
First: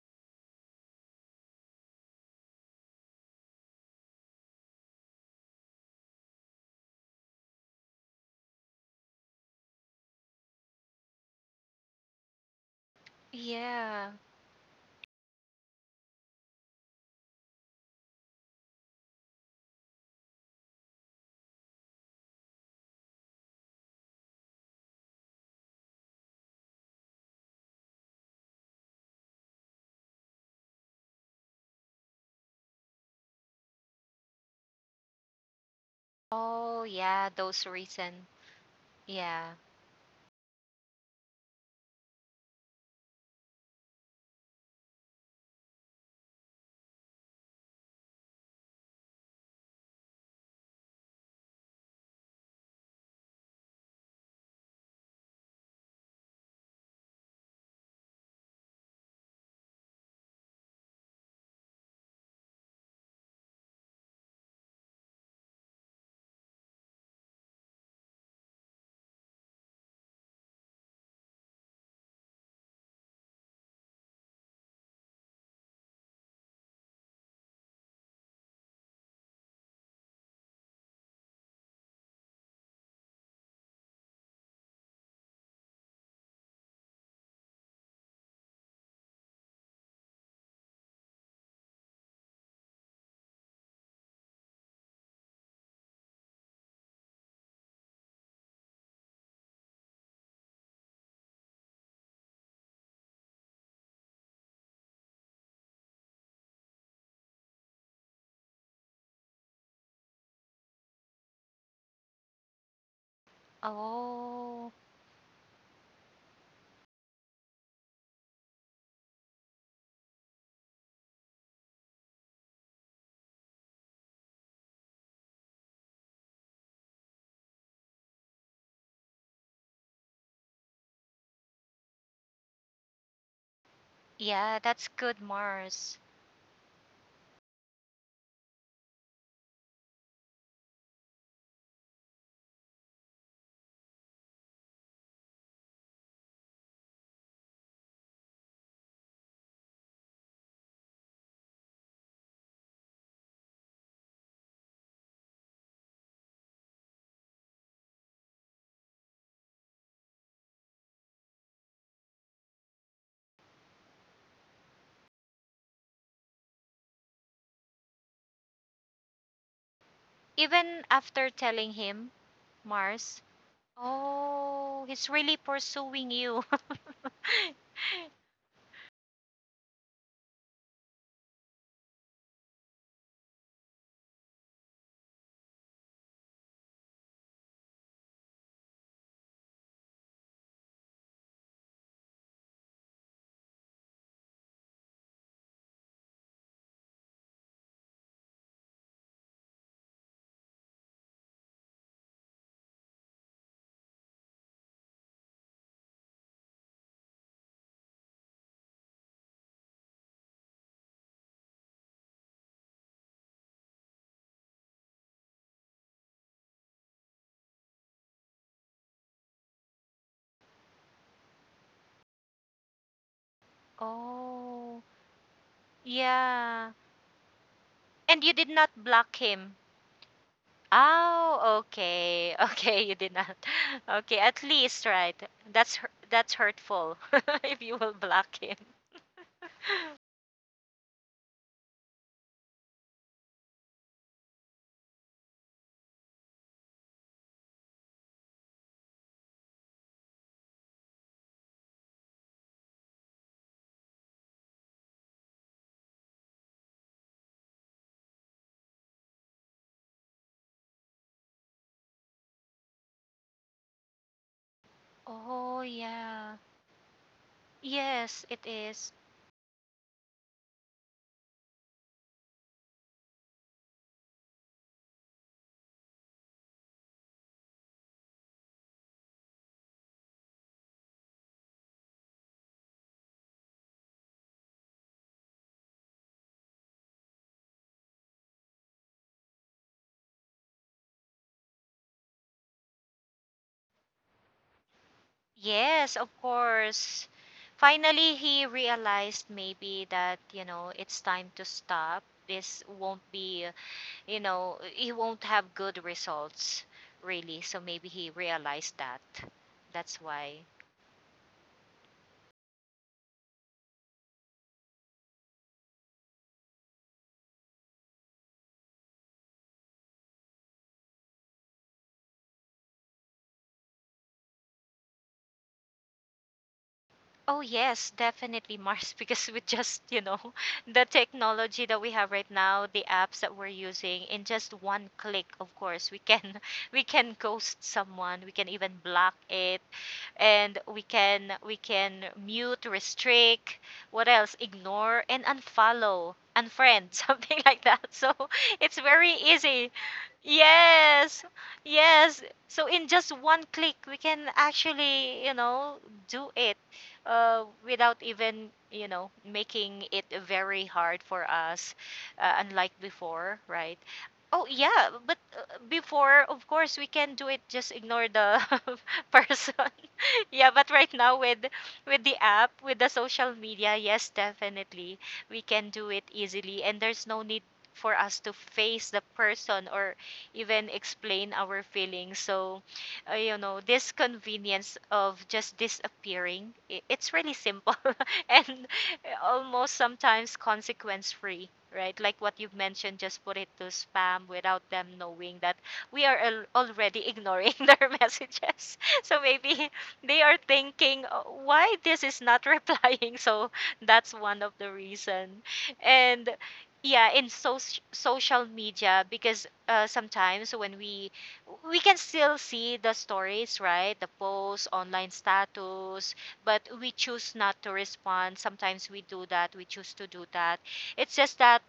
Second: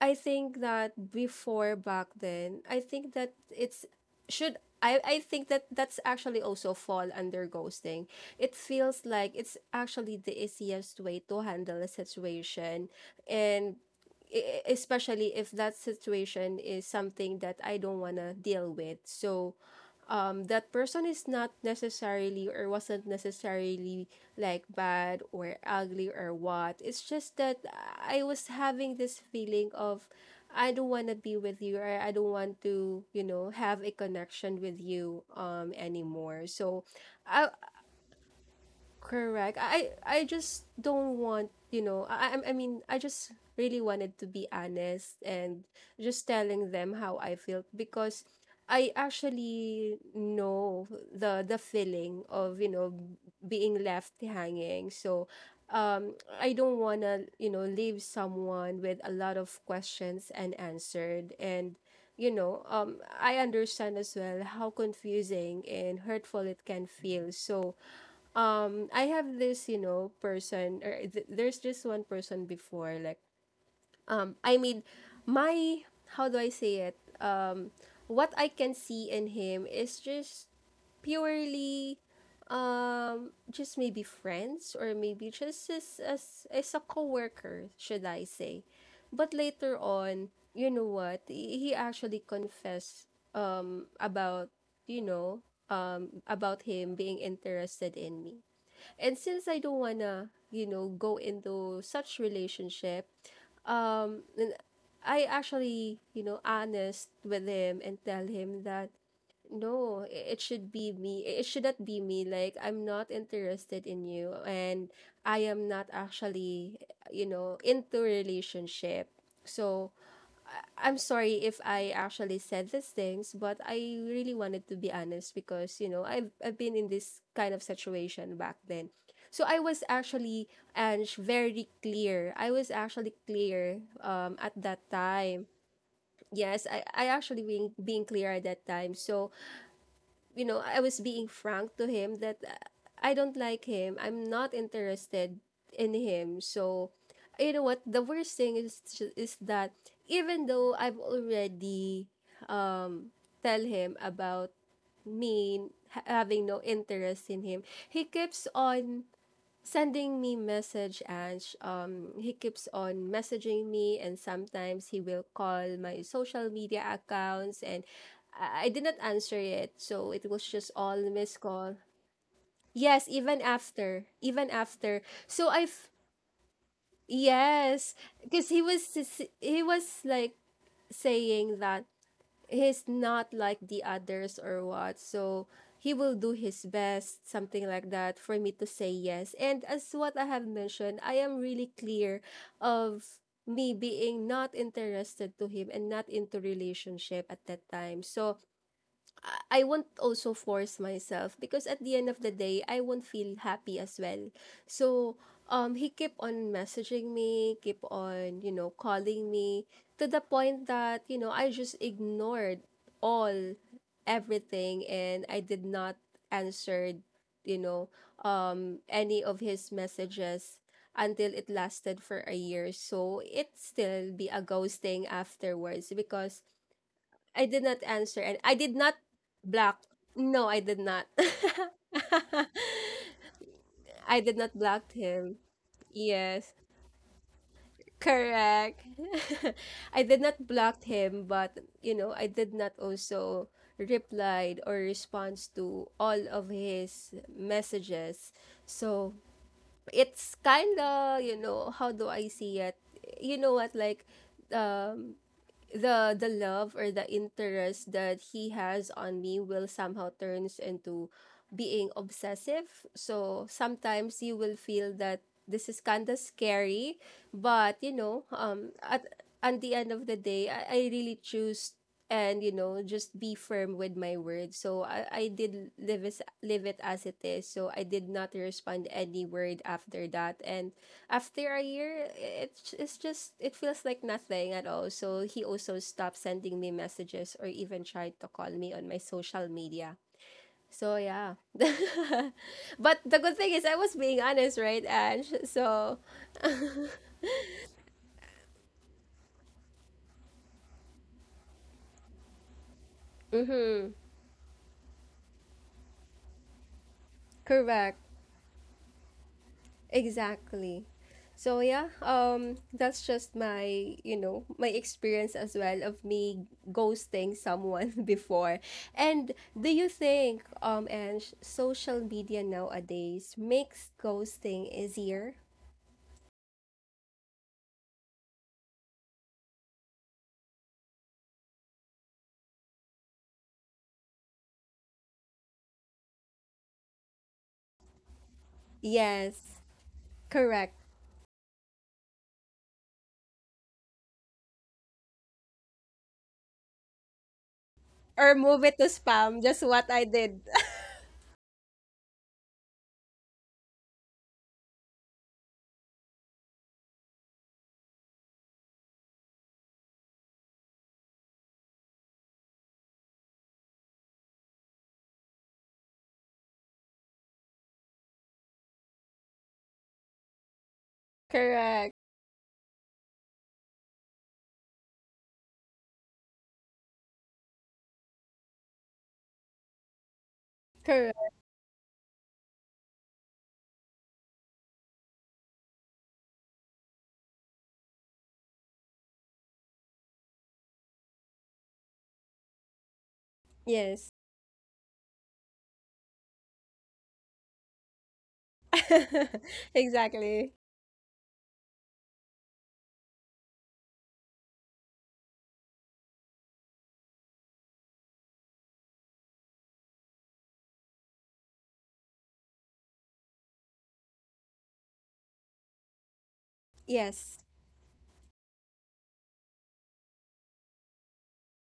S1: I think that before back then, I think that it's should, I think that that's actually also fall under ghosting. It feels like it's actually the easiest way to handle a situation, and
S2: Yeah.
S1: especially if that situation is something that I don't want to deal with. So that person is not necessarily or wasn't necessarily like bad or ugly or what. It's just that I was having this feeling of I don't want to be with you, or I don't want to, you know, have a connection with you anymore.
S2: Oh,
S1: So
S2: yeah,
S1: I—
S2: those recent.
S1: Correct.
S2: Yeah.
S1: I just don't want, you know, I mean, I just really wanted to be honest and just telling them how I felt, because I actually know the feeling of, you know, being left hanging. So, um I don't want to, you know, leave someone with a lot of questions unanswered, and you know, I understand as well how confusing and hurtful it can feel. So, I have this, you know, person, or there's this one person before, like I mean, my, how do I say it, what I can see in him is just purely just maybe friends, or maybe just as a coworker, should I say. But later on, you know what, he actually confessed about, you know, about him being interested in me. And since I don't wanna, you know, go into such relationship, then I actually, you know, honest with him and tell him that no, it should be me. It should not be me. Like I'm not interested in you,
S2: Oh,
S1: and I am not actually, you know, into relationship. So I'm sorry if I actually said these things, but I really wanted to be honest, because, you know, I've been in this kind of situation back then. So I was actually, Ange, very clear. I was actually clear at
S2: yeah,
S1: that
S2: that's good,
S1: time.
S2: Mars.
S1: Yes, I actually being clear at that time. So you know, I was being frank to him that I don't like him. I'm not interested in him. So, you know what? The worst thing is that even though I've already um tell him about having no interest in him, he keeps on sending me message and he keeps on messaging me, and sometimes he will call my social media accounts, and I did not answer it, so it was just
S2: Even
S1: all
S2: after
S1: missed
S2: telling
S1: call.
S2: him,
S1: Yes,
S2: Mars,
S1: even after even
S2: oh,
S1: after
S2: he's really
S1: so I've.
S2: pursuing you.
S1: Yes, because he was like saying that he's not like the others or what. So he will do his best, something like that, for me to say yes. And as what I have mentioned, I am really clear of me being not interested to him and not into relationship at that time. So I won't also force myself because at the end of the day, I won't feel happy as well. So, he kept on messaging me, keep on, calling me, to the point that, you know, I just ignored all everything, and I did not answer, you know, any of his messages until it lasted for a year. So, it still be a
S2: Oh,
S1: ghosting afterwards because
S2: yeah.
S1: I did not answer
S2: And you
S1: and
S2: did
S1: I did
S2: not
S1: not
S2: block him.
S1: block. No, I did not.
S2: Oh, okay. Okay, you did not. Okay,
S1: I did
S2: at
S1: not
S2: least,
S1: block
S2: right.
S1: him.
S2: That's
S1: Yes.
S2: hurtful if you will block him.
S1: Correct. I did not block him, but you know, I did not also replied or response to all of his messages. So it's kinda, you know, how do I see it? You know what, like um the love or the interest that he has on me will somehow turns into being obsessive. So sometimes you will feel that
S2: Oh,
S1: this is kind of
S2: yeah.
S1: scary, but you know,
S2: Yes, it is.
S1: at the end of the day, I really choose, and you know just be firm with my words, so I did live it as it is, so I did not respond any word after that. And after a year it's just it feels like nothing at all, so he also stopped sending me messages or even tried to call me on my social media. So yeah. But the good thing is I was being honest, right? And
S2: Yes,
S1: so
S2: of course. Finally, he realized maybe that, you know, it's time to stop. This won't be, you know, he won't have good results, really. So maybe
S1: correct.
S2: he realized that. That's why.
S1: Exactly. So yeah, that's just my, you know, my experience as well of me ghosting someone before. And do you think and social media nowadays makes ghosting easier?
S2: Oh, yes, definitely, Mars, because with just, you know, the technology that we have right now, the apps that we're using, in just one click, of course, we can we can ghost someone, we can even block
S1: Yes,
S2: it, and
S1: correct.
S2: we can mute, restrict, what else? Ignore and unfollow, unfriend, something like that. So
S1: Or move
S2: it's
S1: it to
S2: very
S1: spam, just
S2: easy.
S1: what I did.
S2: Yes, yes. So in just one click, we can actually, you know, do it without even, you know, making it very hard for us, unlike before, right? Oh, yeah, but before, of course, we can do it, just ignore the person. Yeah, but right now with
S1: Correct.
S2: the app, with the social media, yes, definitely we can do it easily and there's no need for us to face the person or even explain
S1: Correct.
S2: our feelings. So, you know, this convenience of just disappearing, it's really simple and almost sometimes consequence free, right? Like what you mentioned, just put it to
S1: Yes.
S2: spam without them knowing that we are already ignoring their messages. So maybe they are
S1: Exactly.
S2: thinking, Why this is not replying?" So that's one of the reason. And yeah, in social media, because sometimes when we can still see the stories, right? The posts, online status, but we choose
S1: Yes.
S2: not to respond. Sometimes we do that, we choose to do that. It's just that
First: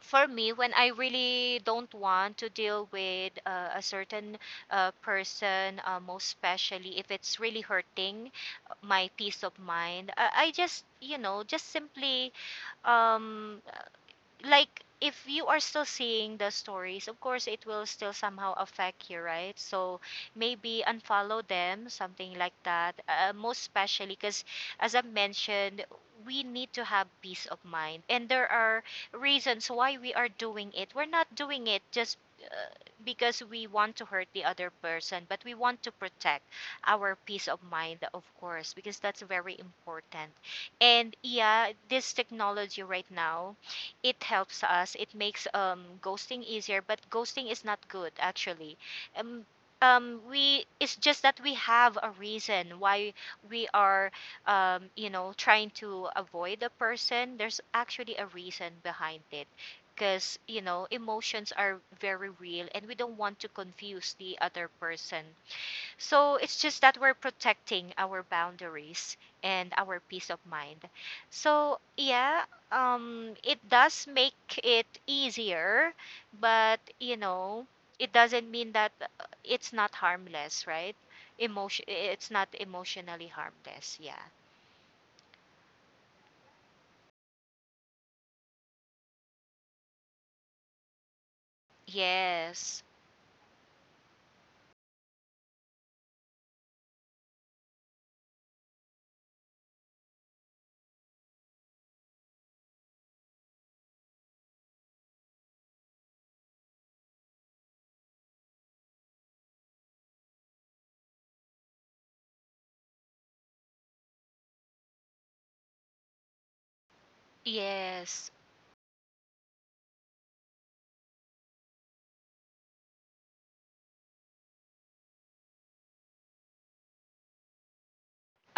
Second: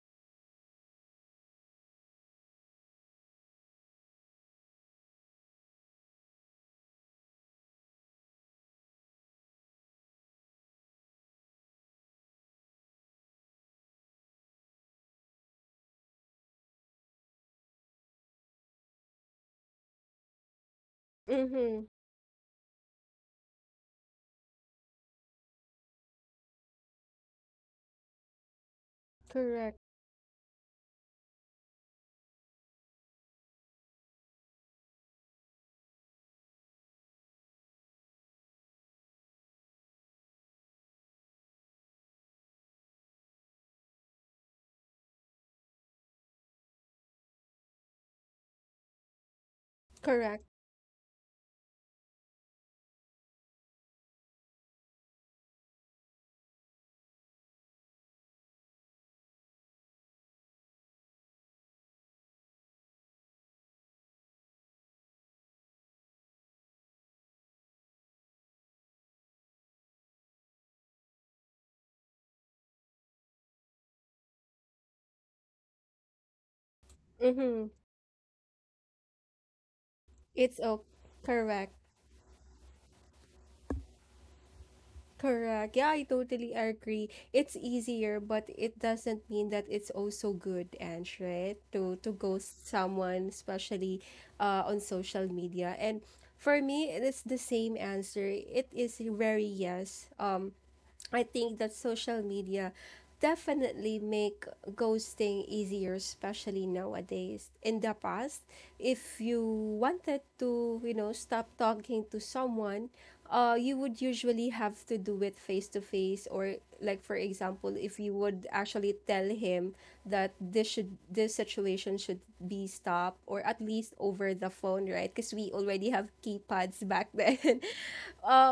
S2: for me, when I really don't want to deal with a certain person, most especially if it's really hurting my peace of mind, I just, you know, just simply um like if you are still seeing the stories, of course it will still somehow affect you, right? So maybe unfollow them,
S1: Mhm.
S2: something like that, most especially because as I mentioned, we need to have peace of mind. And there are reasons
S1: Correct.
S2: why we are doing it. We're not doing it just uh, because we want to hurt the other person, but we want to protect our peace of mind, of course, because that's very important. And yeah, this technology right now, it helps us. It makes ghosting easier, but ghosting is not good actually. Um, um,
S1: Correct.
S2: we it's just that we have a reason why we are you know, trying to avoid a person. There's actually a reason behind it because you know emotions are very real, and we don't want to confuse the other person, so it's just that we're protecting our boundaries and our peace of mind. So yeah, it does make it easier, but you know,
S1: Mhm.
S2: it doesn't mean that it's not
S1: It's
S2: harmless,
S1: okay.
S2: right?
S1: Correct.
S2: Emotion, it's not emotionally harmless. Yeah.
S1: Correct. Yeah, I totally agree. It's easier, but it doesn't mean that it's also good, and right? to ghost
S2: Yes.
S1: someone, especially on social media. And for me, it's the same answer. It is very yes. I think that social media definitely make ghosting easier, especially nowadays. In the past, if you wanted to, you know, stop talking to someone, you would usually have to do it face to face, or like for example, if you
S2: Yes.
S1: would actually tell him that this situation should be stopped, or at least over the phone, right? Because we already have keypads back then.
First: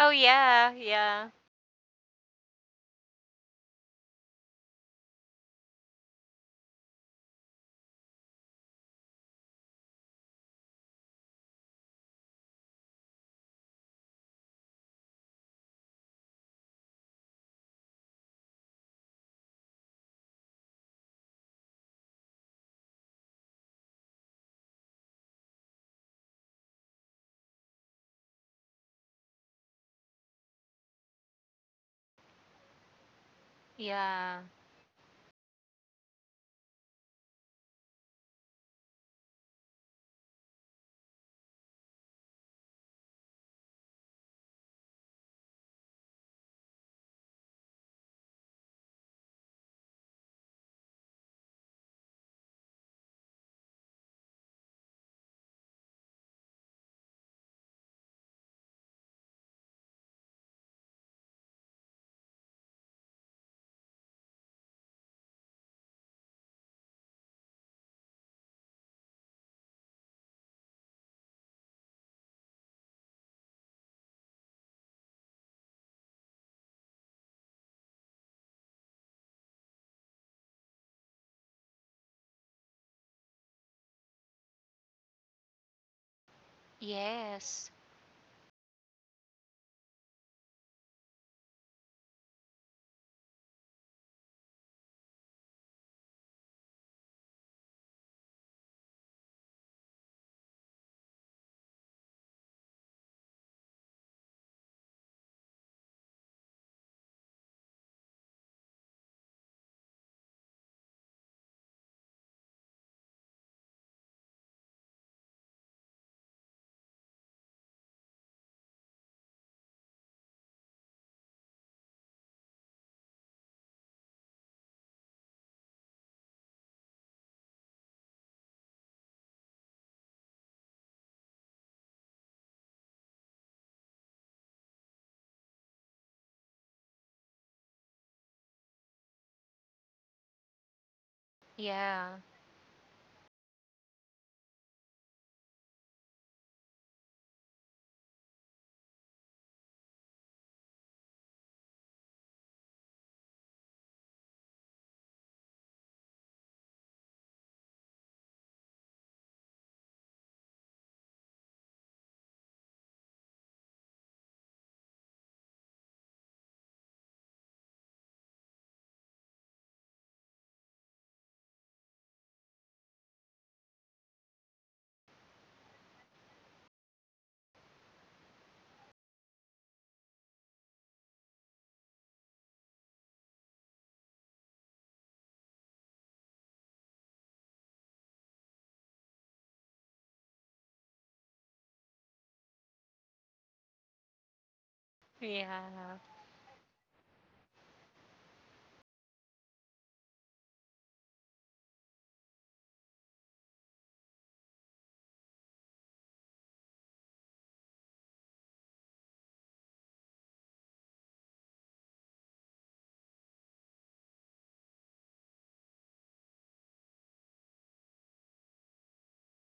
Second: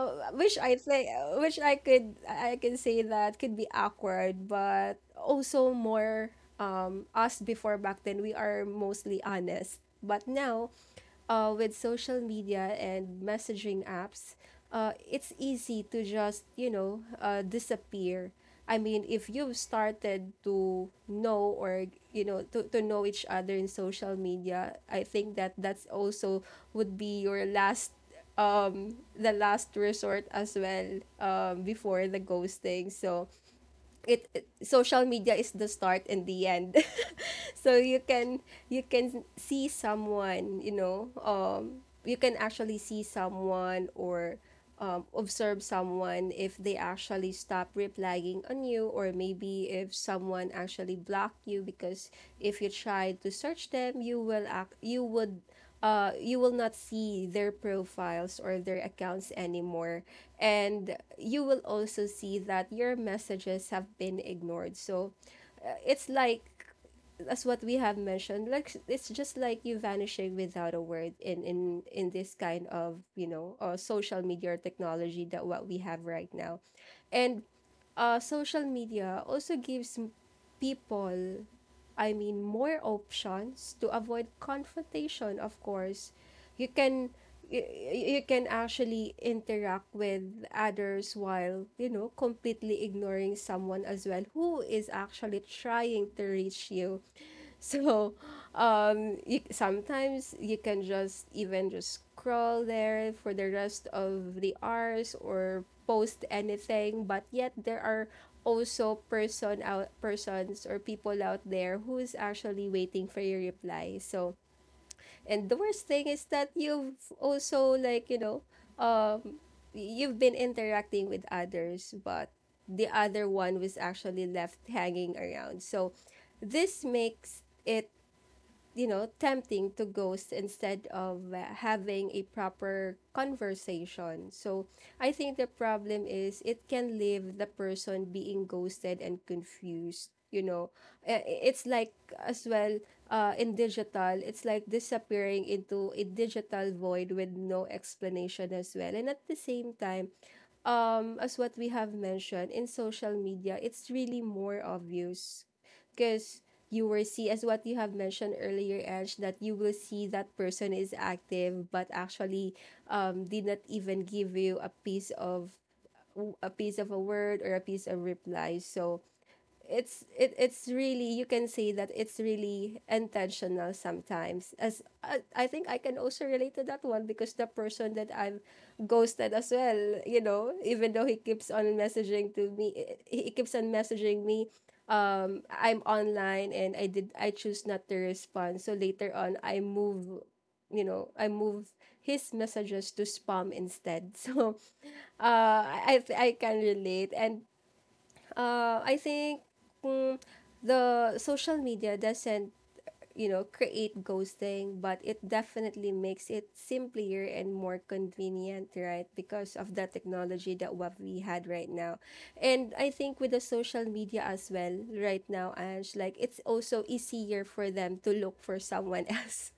S2: Oh
S1: which
S2: yeah.
S1: I say,
S2: Yeah.
S1: which I can say that could be awkward, but also more us before back then we are mostly honest, but now, with social media and messaging apps, it's easy to just you know disappear. I mean, if you've started to know or you know to know each other in social media, I think that that's also would be your last the last resort as well before the ghosting. So
S2: Yeah.
S1: social media is the start and the end. So you can see someone, you know, you can actually see someone or observe someone if they actually stop replying on you, or maybe if someone actually blocked you, because if you try to search them you will act you would you will not see their profiles or their accounts anymore, and you will also see that your messages have been ignored. So it's like that's what we have mentioned, like it's just like you vanishing without a word in in this kind of, you know, social media or technology that what we have right now. And social media also people, I mean, more options to avoid confrontation, of course. You can you,
S2: Yes.
S1: you can actually interact with others while, you know, completely ignoring someone as well who is actually trying to reach you. So, you, sometimes you can just even just scroll there for the rest of the hours or post anything. But yet there are also persons or people out there who is actually waiting for your reply. So, and the worst thing is that you've also like you know, um, you've been interacting with others, but the other one was actually left hanging around. So, this makes it, you know, tempting to ghost instead of having a proper conversation. So I think the problem is it can leave the person being ghosted and confused. You know, it's like
S2: Yeah.
S1: as well in digital, it's like disappearing into a digital void with no explanation as well. And at the same time, as what we have mentioned in social media, it's really more obvious because you will see, as what you have mentioned earlier Ange, that you will see that person is active but actually did not even give you a piece of a piece of a word or a piece of reply. So it's really, you can see that it's really intentional sometimes. As I think I can also relate to that one, because the person that I've ghosted as well, you know, even though he keeps on messaging to me, he keeps on messaging me, I'm online and I choose not to respond. So later on I move, you know, I move his messages to spam instead. So
S2: Yeah.
S1: I can relate. And I think mm, the social media doesn't, you know, create ghosting, but it definitely makes it simpler and more convenient, right? Because of the technology that what we had right now. And I think with the social media as well, right now, Ange, like it's also easier for them to look for someone else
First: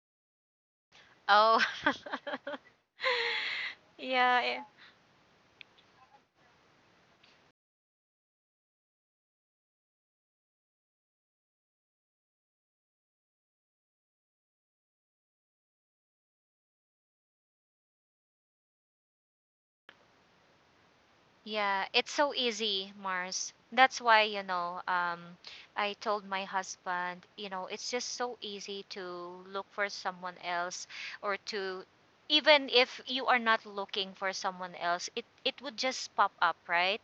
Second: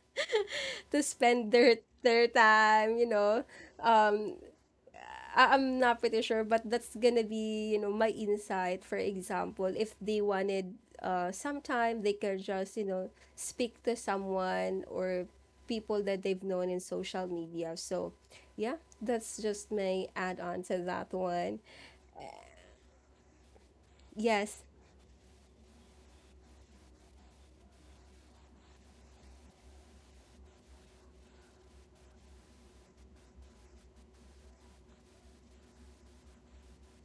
S1: to spend
S2: Oh.
S1: their time, you know. Um,
S2: Yeah, eh,
S1: I- I'm not pretty sure, but that's gonna be, you know, my insight. For example, if they wanted sometime they can just, you know, speak to someone or people that they've known in social media. So yeah, that's just my add on to that one.
S2: yeah, it's so easy, Mars. That's why, you
S1: Yes,
S2: know, I told my husband, you know, it's just so easy to look for someone else or to, even if you are not looking for someone else, it would just pop up, right?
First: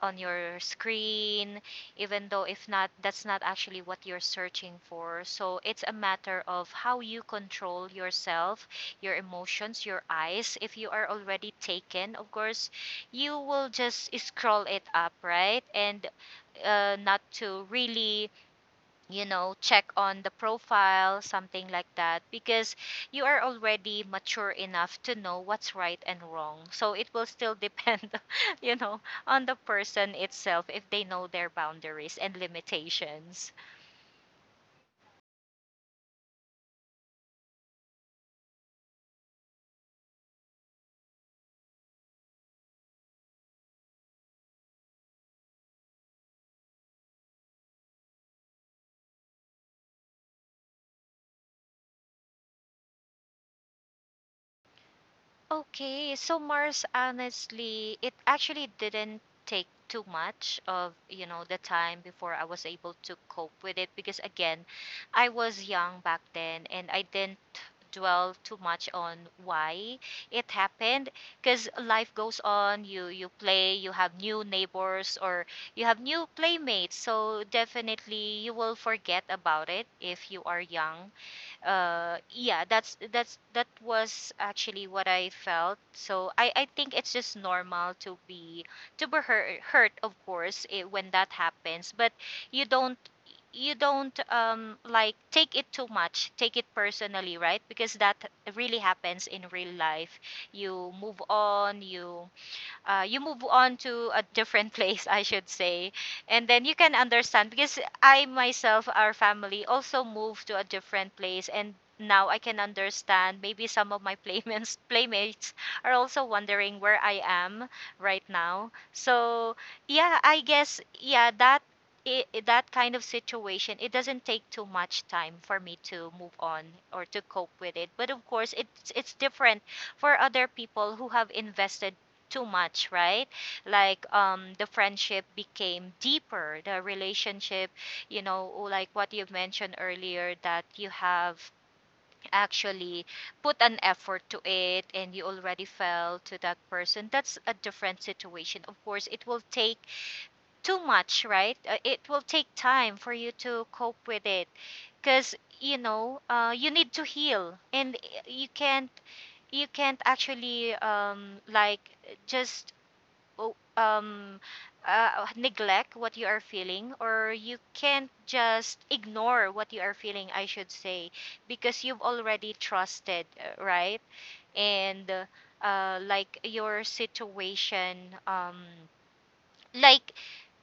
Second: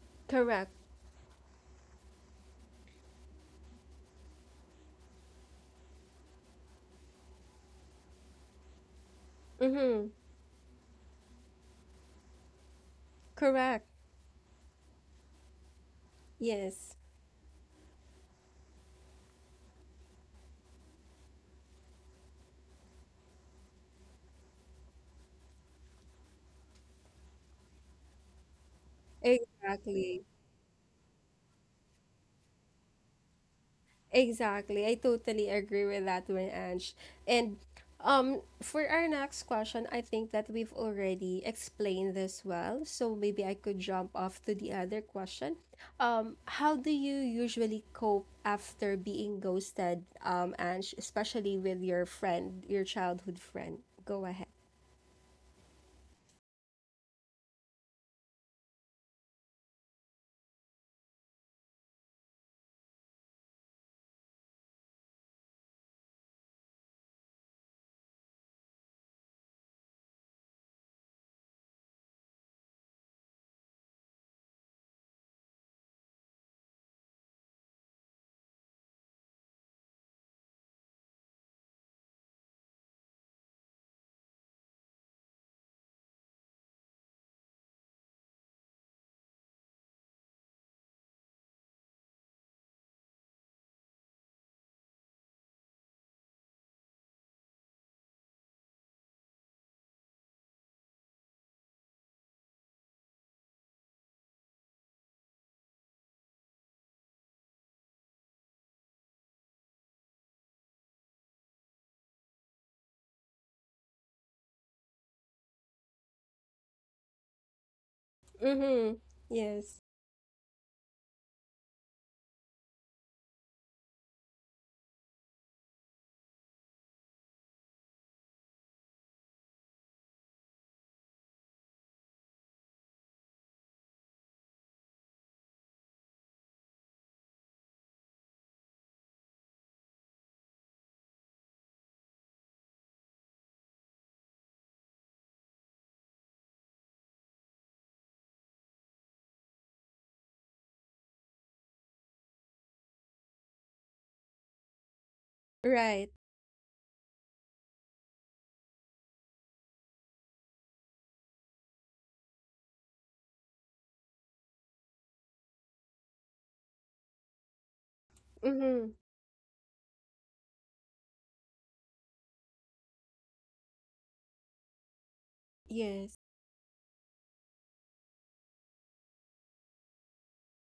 S2: On your
S1: correct.
S2: screen, even though if not, that's not actually what you're searching for. So it's a matter of how you control yourself, your emotions, your
S1: Mm-hmm.
S2: eyes. If you are already taken, of course you will
S1: Correct.
S2: just scroll it up, right? And
S1: Yes.
S2: not to really, you know, check on the profile, something like that, because you are already mature enough to know what's right and wrong. So it will still depend, you know, on the person
S1: Exactly.
S2: itself if they know their boundaries and limitations.
S1: Exactly. I totally agree with that one, Ange. And for our next question, I think that we've already explained this well. So maybe I could jump off to the other question. How do you usually cope after being ghosted, Ange, especially with your friend, your childhood friend? Go ahead.
S2: Okay, so Mars, honestly, it actually didn't take too much of, you know, the time before I was able to cope with it because again, I was young back then and I didn't dwell too much on why it happened, because life goes on. You play, you have new neighbors or you have new playmates, so definitely you will forget about it if you are young. Yeah, that's that was actually what I felt. So I think it's just normal to be hurt of course, eh, when that happens. But you don't, you don't take it too much, take it personally, right? Because that really happens in real life. You move on. You you move on to a different place, I should say. And then you can understand, because I myself, our family also moved to a different place, and now I can understand maybe some of my playmates are also wondering where I am right now.
S1: Mm-hmm.
S2: So
S1: Yes.
S2: yeah, I guess yeah, that kind of situation, it doesn't take too much time for me to move on or to cope with it. But of course, it's different for other people who have invested too much, right? Like the friendship became deeper, the relationship, you know, like what you mentioned earlier, that you have actually put an effort to it and you already fell to that person. That's a different situation. Of course, it will take too much, right? It will take time for you to cope with it because you
S1: Right.
S2: know you need to heal, and you can't, you can't actually like just o- neglect what you are feeling, or you can't just
S1: Mm-hmm.
S2: ignore what you are feeling, I should say. Because you've already trusted, right? And
S1: Yes.
S2: like your situation, um like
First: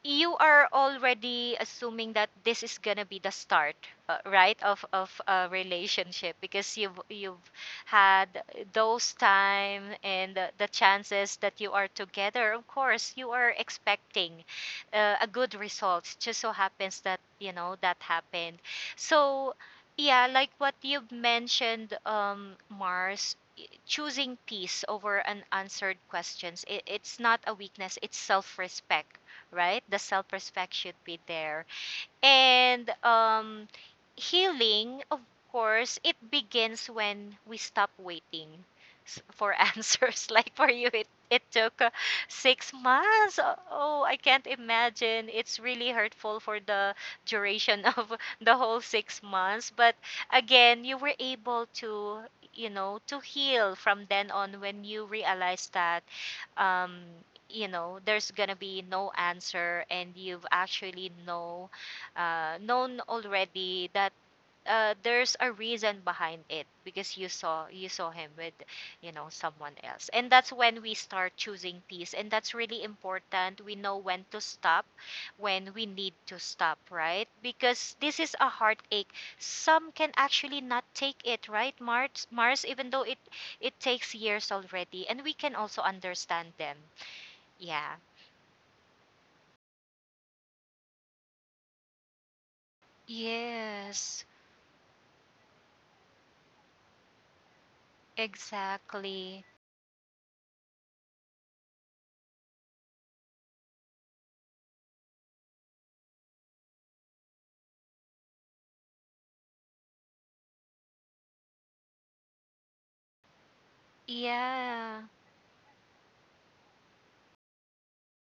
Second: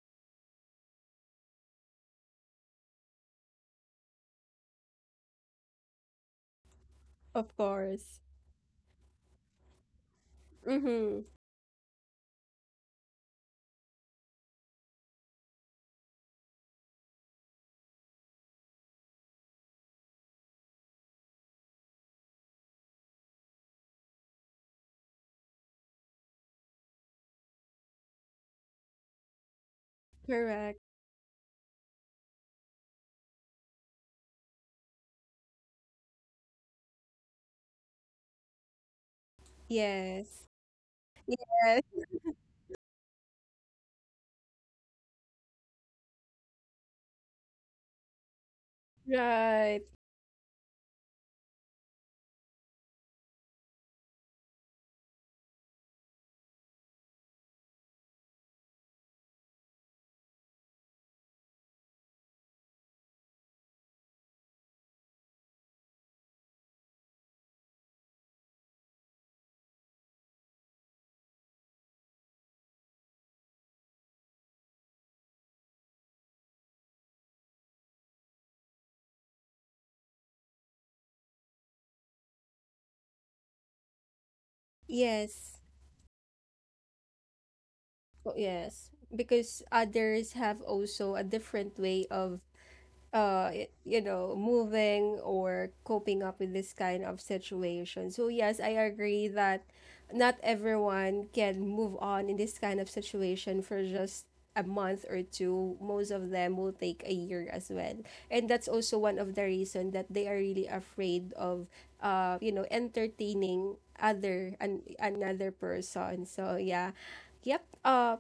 S2: you are already assuming that this is gonna be the start, right, of a relationship, because you've
S1: Of course.
S2: had those time and the
S1: Mm-hmm.
S2: chances that you are together. Of course you are expecting a good result. Just so happens that you know that happened. So yeah, like what you've mentioned, um, Mars, choosing peace over unanswered questions, it's not a weakness, it's self respect, right? The self respect
S1: Correct.
S2: should be there. And healing, of course, it begins when we stop waiting for answers.
S1: Yes.
S2: Like for you, it
S1: Yes.
S2: took 6 months. Oh, I can't imagine. It's really hurtful for the duration of the whole 6 months.
S1: Right.
S2: But again, you were able to, you know, to heal from then on, when you realized that um, you know there's gonna be no answer, and you've actually know, known already, that there's a reason behind it because you saw him with you know someone else. And that's when we start choosing peace, and that's really important, we know when to stop, when we need to stop, right? Because this is a heartache. Some can actually not take it, right, Mars? Even though it takes years already, and we can
S1: Yes.
S2: also understand them. Yeah,
S1: Oh, yes. Because others have also a different way of you
S2: yes,
S1: know moving or coping up with this kind of situation. So yes, I agree
S2: exactly,
S1: that not everyone can move on in this kind of situation for just a month or two. Most of them will take a year as well, and that's also one of the reason that they are really afraid of you know entertaining other and
S2: yeah.
S1: another person. So yeah. Yep.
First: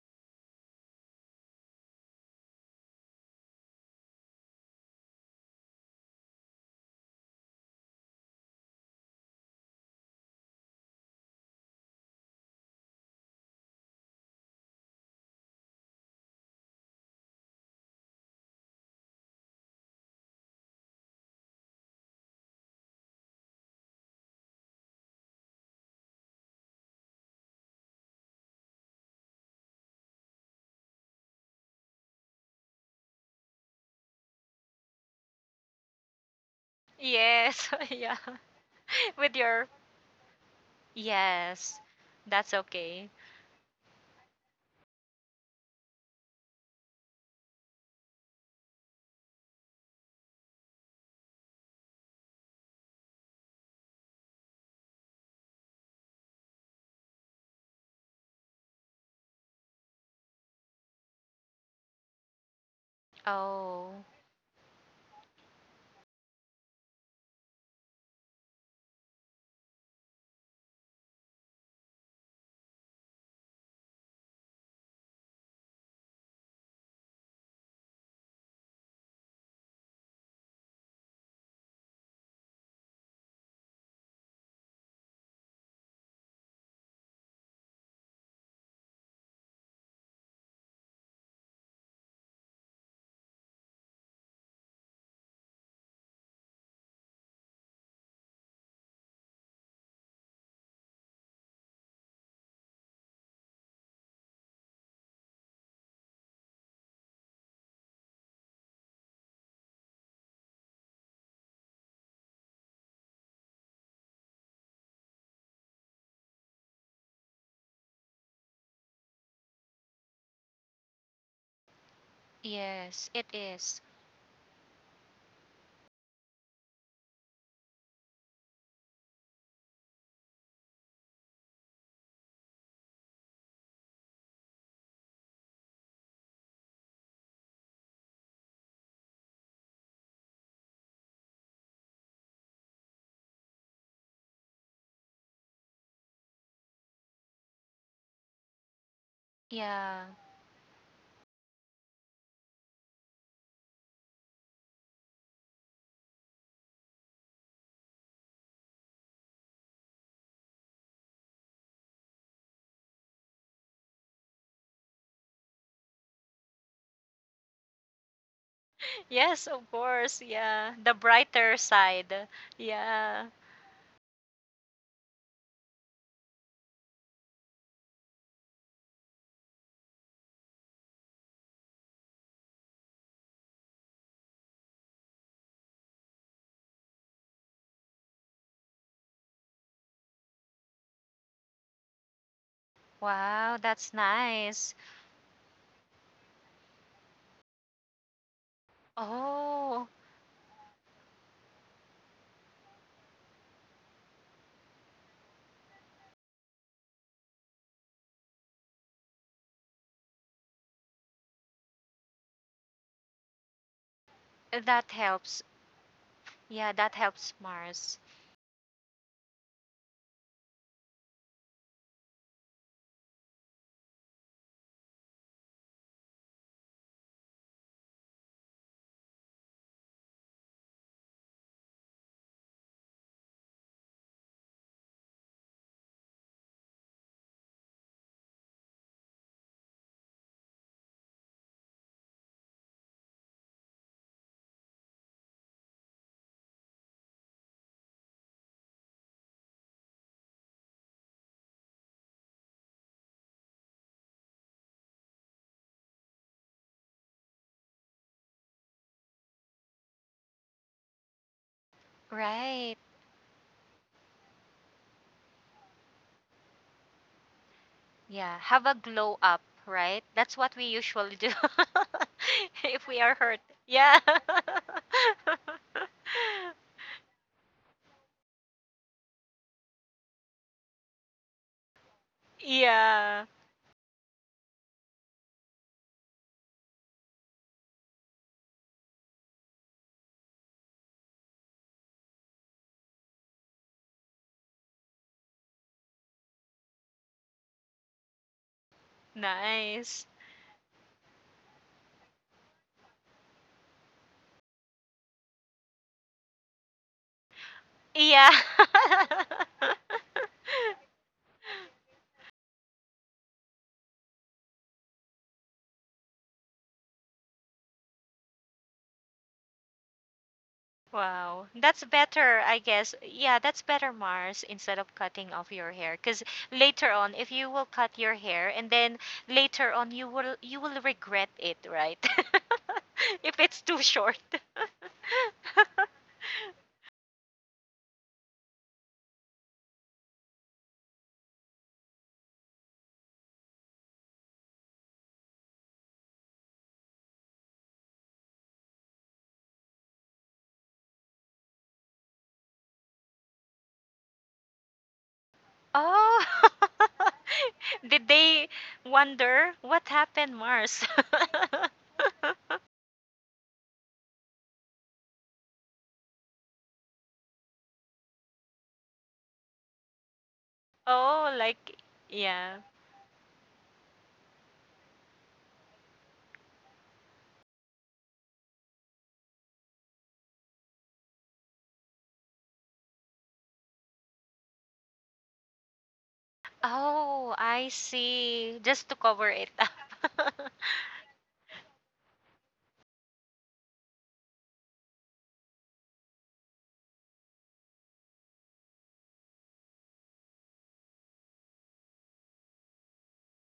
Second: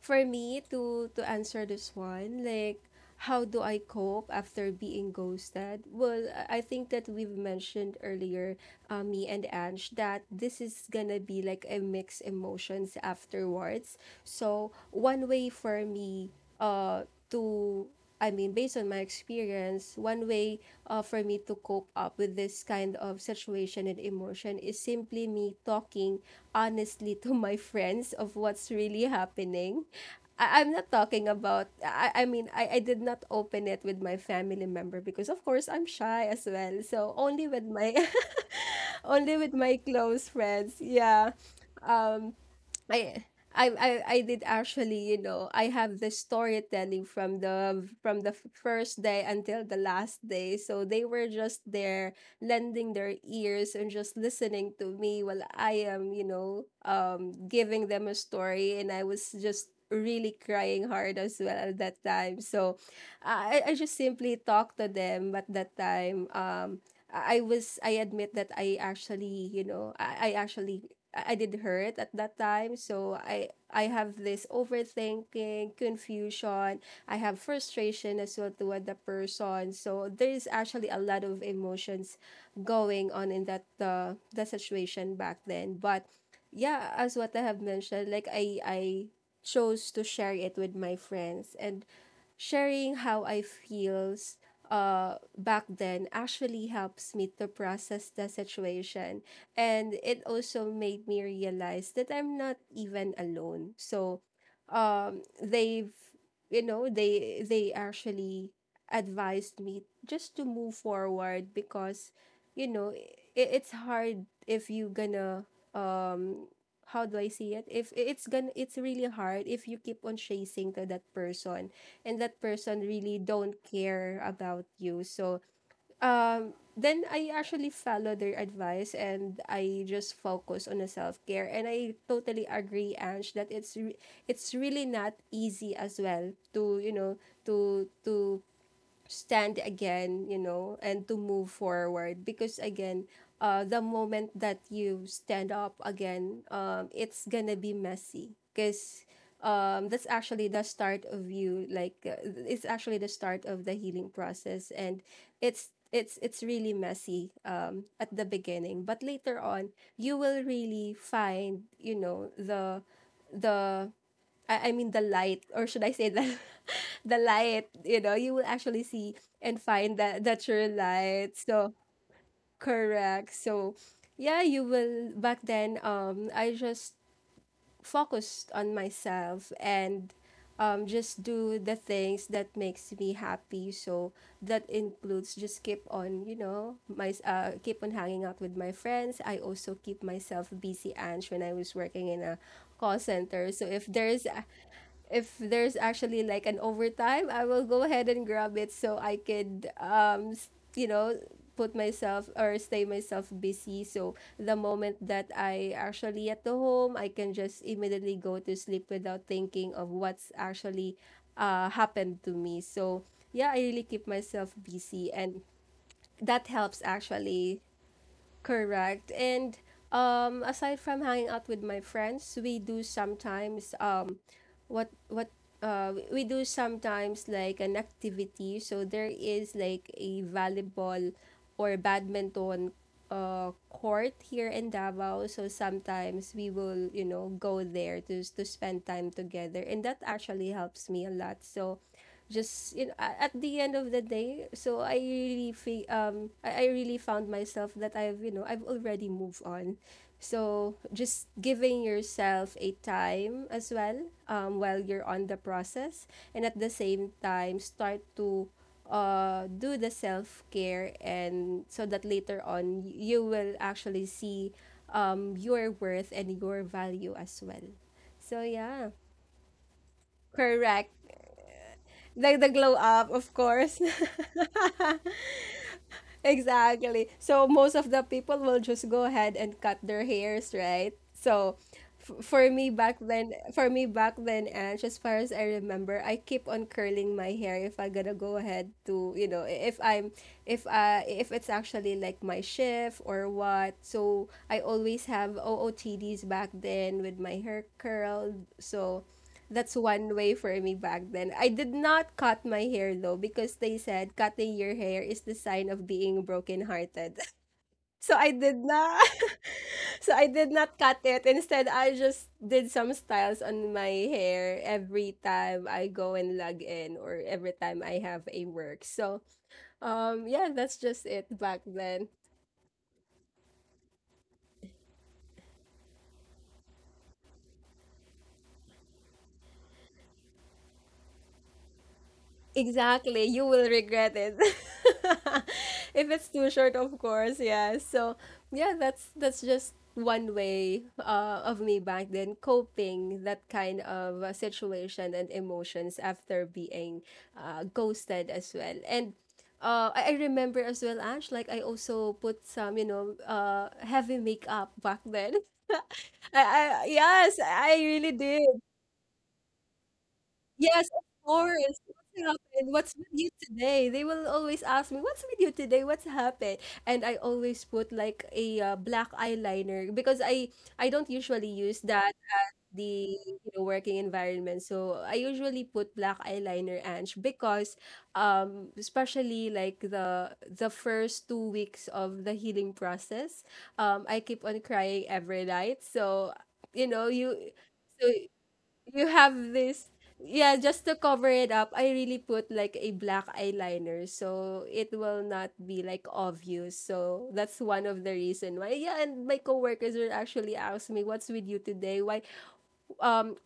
S1: for me to answer this one, like how do I cope after being ghosted, well I think that we've mentioned earlier, me and Ange, that this is gonna be like a mixed emotions afterwards. So one way for me to I mean, based on my experience, one way for me to cope up with this kind of situation and emotion is simply me talking honestly to my friends of what's really happening. I'm not talking about, I mean, I did not open it with my family member because, of course, I'm shy as well. So only with
S2: Yes,
S1: my,
S2: yeah. With
S1: only with
S2: your,
S1: my close friends. Yeah.
S2: yes, that's okay.
S1: I I did actually, you know, I have the storytelling from the first day until the last day. So they were just there lending their ears and just listening to me while I am, you know, giving them a story, and I was just really crying hard as well at that time. So I just
S2: Oh,
S1: simply talked to them at that time. I admit that I actually, you know, I actually I did hurt at that time. So I have this overthinking, confusion. I have frustration as well toward the person. So there is actually a lot of emotions going on in that the situation back then. But yeah, as what I have mentioned, like I chose to share it with my friends, and sharing how I feels back then actually helps me to process the situation, and it also made me realize that I'm not even alone. So, um, they've, you know, they actually advised me just to move forward because, you know, it's hard if you gonna um how do I see it? If it's gonna, it's really hard if you keep on chasing to that person, and that person
S2: yes,
S1: really
S2: it
S1: don't
S2: is.
S1: care about you. So, then I actually follow their advice and I just focus on the self care. And I totally agree, Ange, that it's really not easy as well to to stand again, you know, and to move forward. Because again, the moment that you stand up again, it's gonna be messy. Because
S2: Yeah.
S1: that's actually the start of you. Like, it's actually the start of the healing process, and it's really messy at the beginning. But later on, you will really find, you know, the I mean the light, or should I say the the light, you know, you will actually see
S2: Yes,
S1: and
S2: of
S1: find
S2: course.
S1: that that your
S2: Yeah. The
S1: light.
S2: brighter
S1: So
S2: side. Yeah.
S1: correct. So yeah, you will back then I just focused on myself and just do the things that makes me happy. So that includes just keep on, you know, my keep on hanging out with my friends. I also keep myself busy, Ange, when I was working in a call center.
S2: Wow,
S1: So
S2: that's nice.
S1: if there's actually like an overtime, I will go ahead and grab it so I could
S2: Oh,
S1: you know, put myself or stay myself busy. So the moment that I actually at the home, I can just immediately go to sleep without thinking of what's actually happened to me. So yeah, I really keep myself
S2: that
S1: busy, and
S2: helps.
S1: that
S2: Yeah,
S1: helps
S2: that helps,
S1: actually.
S2: Mars.
S1: Correct. And aside from hanging out with my friends, we do sometimes what we do sometimes like an activity. So there is like a volleyball or badminton court here in Davao. So sometimes we will, you know, go there to spend time together, and that actually helps me a lot. So just, you know, at the end of the day, so I really I really found myself that I've, you know, I've already moved on. So just giving yourself a time as well, while you're on the process, and at the same time start to do the self-care, and so that later
S2: Right.
S1: on you will actually see your worth and your value as well.
S2: Yeah.
S1: So
S2: Have a
S1: yeah,
S2: glow up, right? That's what we
S1: correct,
S2: usually do
S1: like the glow
S2: if we
S1: up
S2: are
S1: of
S2: hurt.
S1: course.
S2: Yeah.
S1: Exactly. So most of the people will just go ahead and cut their hairs, right? So for me back
S2: Yeah,
S1: then, for me back then, and as far as I remember, I keep on curling my hair if I gotta go ahead to, you know, I- if I'm, if it's actually like my shift or what. So I always have OOTDs back then with my hair curled. So that's
S2: nice.
S1: one way for me back then. I did not cut my hair though, because they said cutting your hair is the sign of being brokenhearted. So
S2: Yeah.
S1: I did not so I did not cut it. Instead, I just did some styles on my hair every time I go and log in, or every time I have a work. So yeah, that's just it
S2: Wow,
S1: back
S2: that's
S1: then.
S2: better, I guess. Yeah, that's better, Mars, instead of cutting off your hair. Because later on, if you will cut your hair, and then later on you will regret it, right?
S1: Exactly,
S2: If
S1: you
S2: it's
S1: will
S2: too
S1: regret
S2: short.
S1: it. If it's too short, of course, yeah. So, yeah, that's just one way of me back then coping that kind of situation and emotions after being ghosted as well. And I remember as well, Ash, like I also put some, you know, heavy makeup back then.
S2: Oh,
S1: I yes, I
S2: did
S1: really
S2: they
S1: did.
S2: wonder what happened, Mars?
S1: Yes, of course. What's happened? What's with you today? They will always ask me, "What's with you today? What's happened?" And I always put like a black eyeliner, because I don't
S2: Oh,
S1: usually
S2: like,
S1: use that
S2: yeah.
S1: the, you know, working environment. So I usually put black eyeliner, Ange, because especially like the first 2 weeks of the healing process, I keep on crying every night. So you know
S2: Oh,
S1: you
S2: I
S1: so
S2: see. Just to
S1: you
S2: cover
S1: have
S2: it up.
S1: this yeah, just to cover it up. I really put like a black eyeliner so it will not be like obvious. So that's one of the reason why, yeah. And my coworkers will actually ask me, "What's with you today? Why um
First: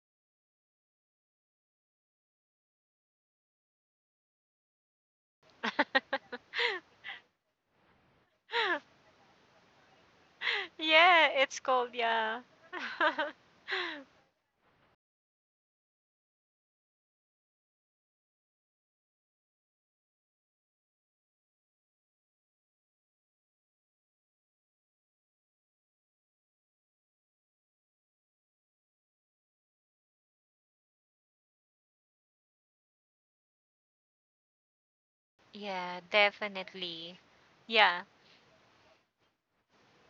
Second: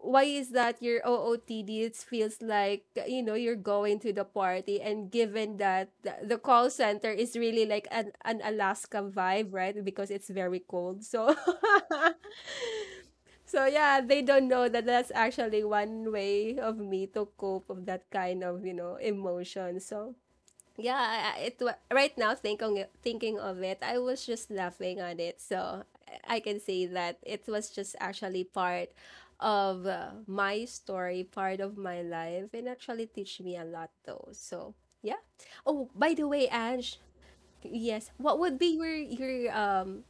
S1: why is that your OOTD? It feels like, you know, you're going to the party," and given that the call center is really like an Alaska vibe, right? Because it's very cold,
S2: Yeah,
S1: so
S2: it's cold, yeah.
S1: so yeah, they don't know that that's actually one way of me to cope of that kind of, you know, emotion. So yeah, right now thinking of it, I was just laughing on it. So I can say that it was just actually part of my story, part of my life, and actually teach me a lot though. So yeah. Oh,
S2: yeah,
S1: by the way, Ange,
S2: definitely. Yeah.
S1: yes. What would be your um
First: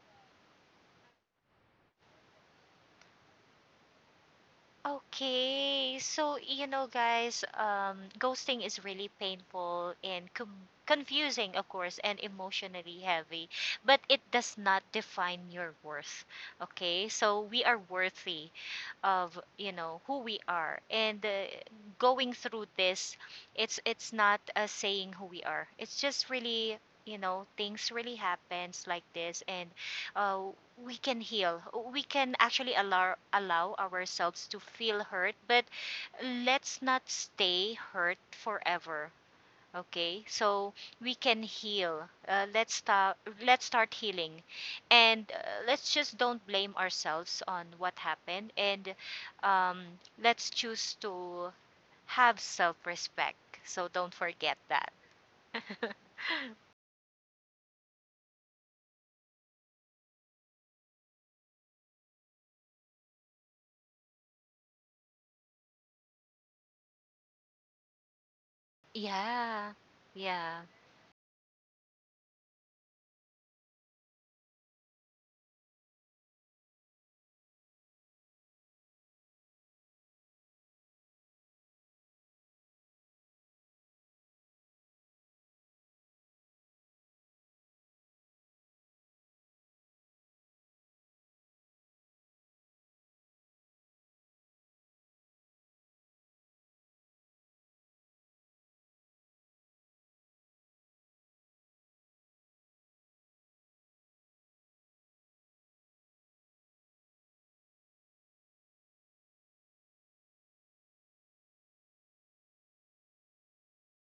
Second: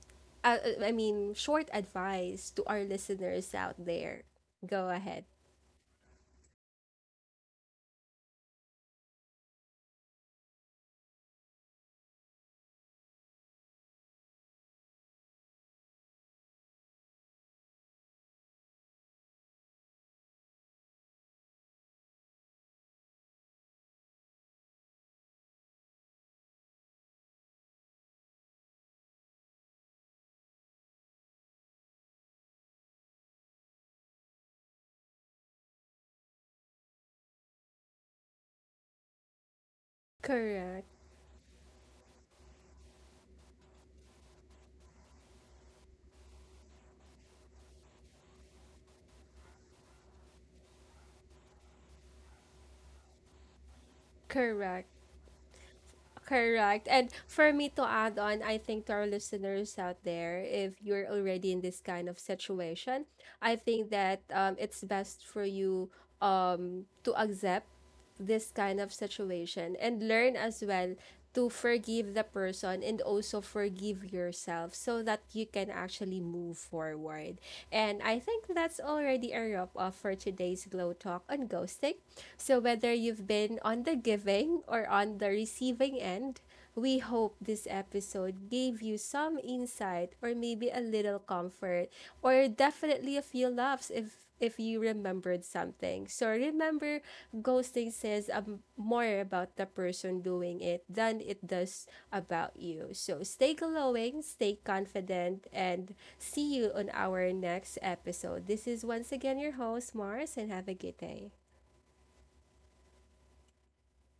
S1: uh, uh, I mean short advice to our listeners out there? Go ahead.
S2: Okay, so you know, guys, ghosting is really painful and confusing, of course, and emotionally heavy, but it does not define your worth. Okay, so we are worthy of you know who we are, and going through this, it's not saying who we are, it's just really, you know, things really happens like this. And uh, we can heal, we can actually allow ourselves to feel hurt, but let's not stay hurt forever. Okay, so
S1: Correct.
S2: we can heal. Let's start. Let's start healing, and let's just don't blame ourselves on what happened, and um, let's choose to have self-respect. So don't forget
S1: Correct.
S2: that.
S1: Correct. And for me to add on, I think to our listeners out there, if you're already in this kind of situation, I think that it's best for you to accept this kind of situation
S2: Yeah,
S1: and learn as
S2: yeah.
S1: well to forgive the person and also forgive yourself so that you can actually move forward. And I think that's already a wrap up for today's Glow Talk on ghosting. So, whether you've been on the giving or on the receiving end, we hope this episode gave you some insight or maybe a little comfort, or definitely a few laughs if you remembered something. So remember, ghosting says, more about the person doing it than it does about you. So stay glowing, stay confident, and see you on our next episode. This is once again your host Mars, and have a good day.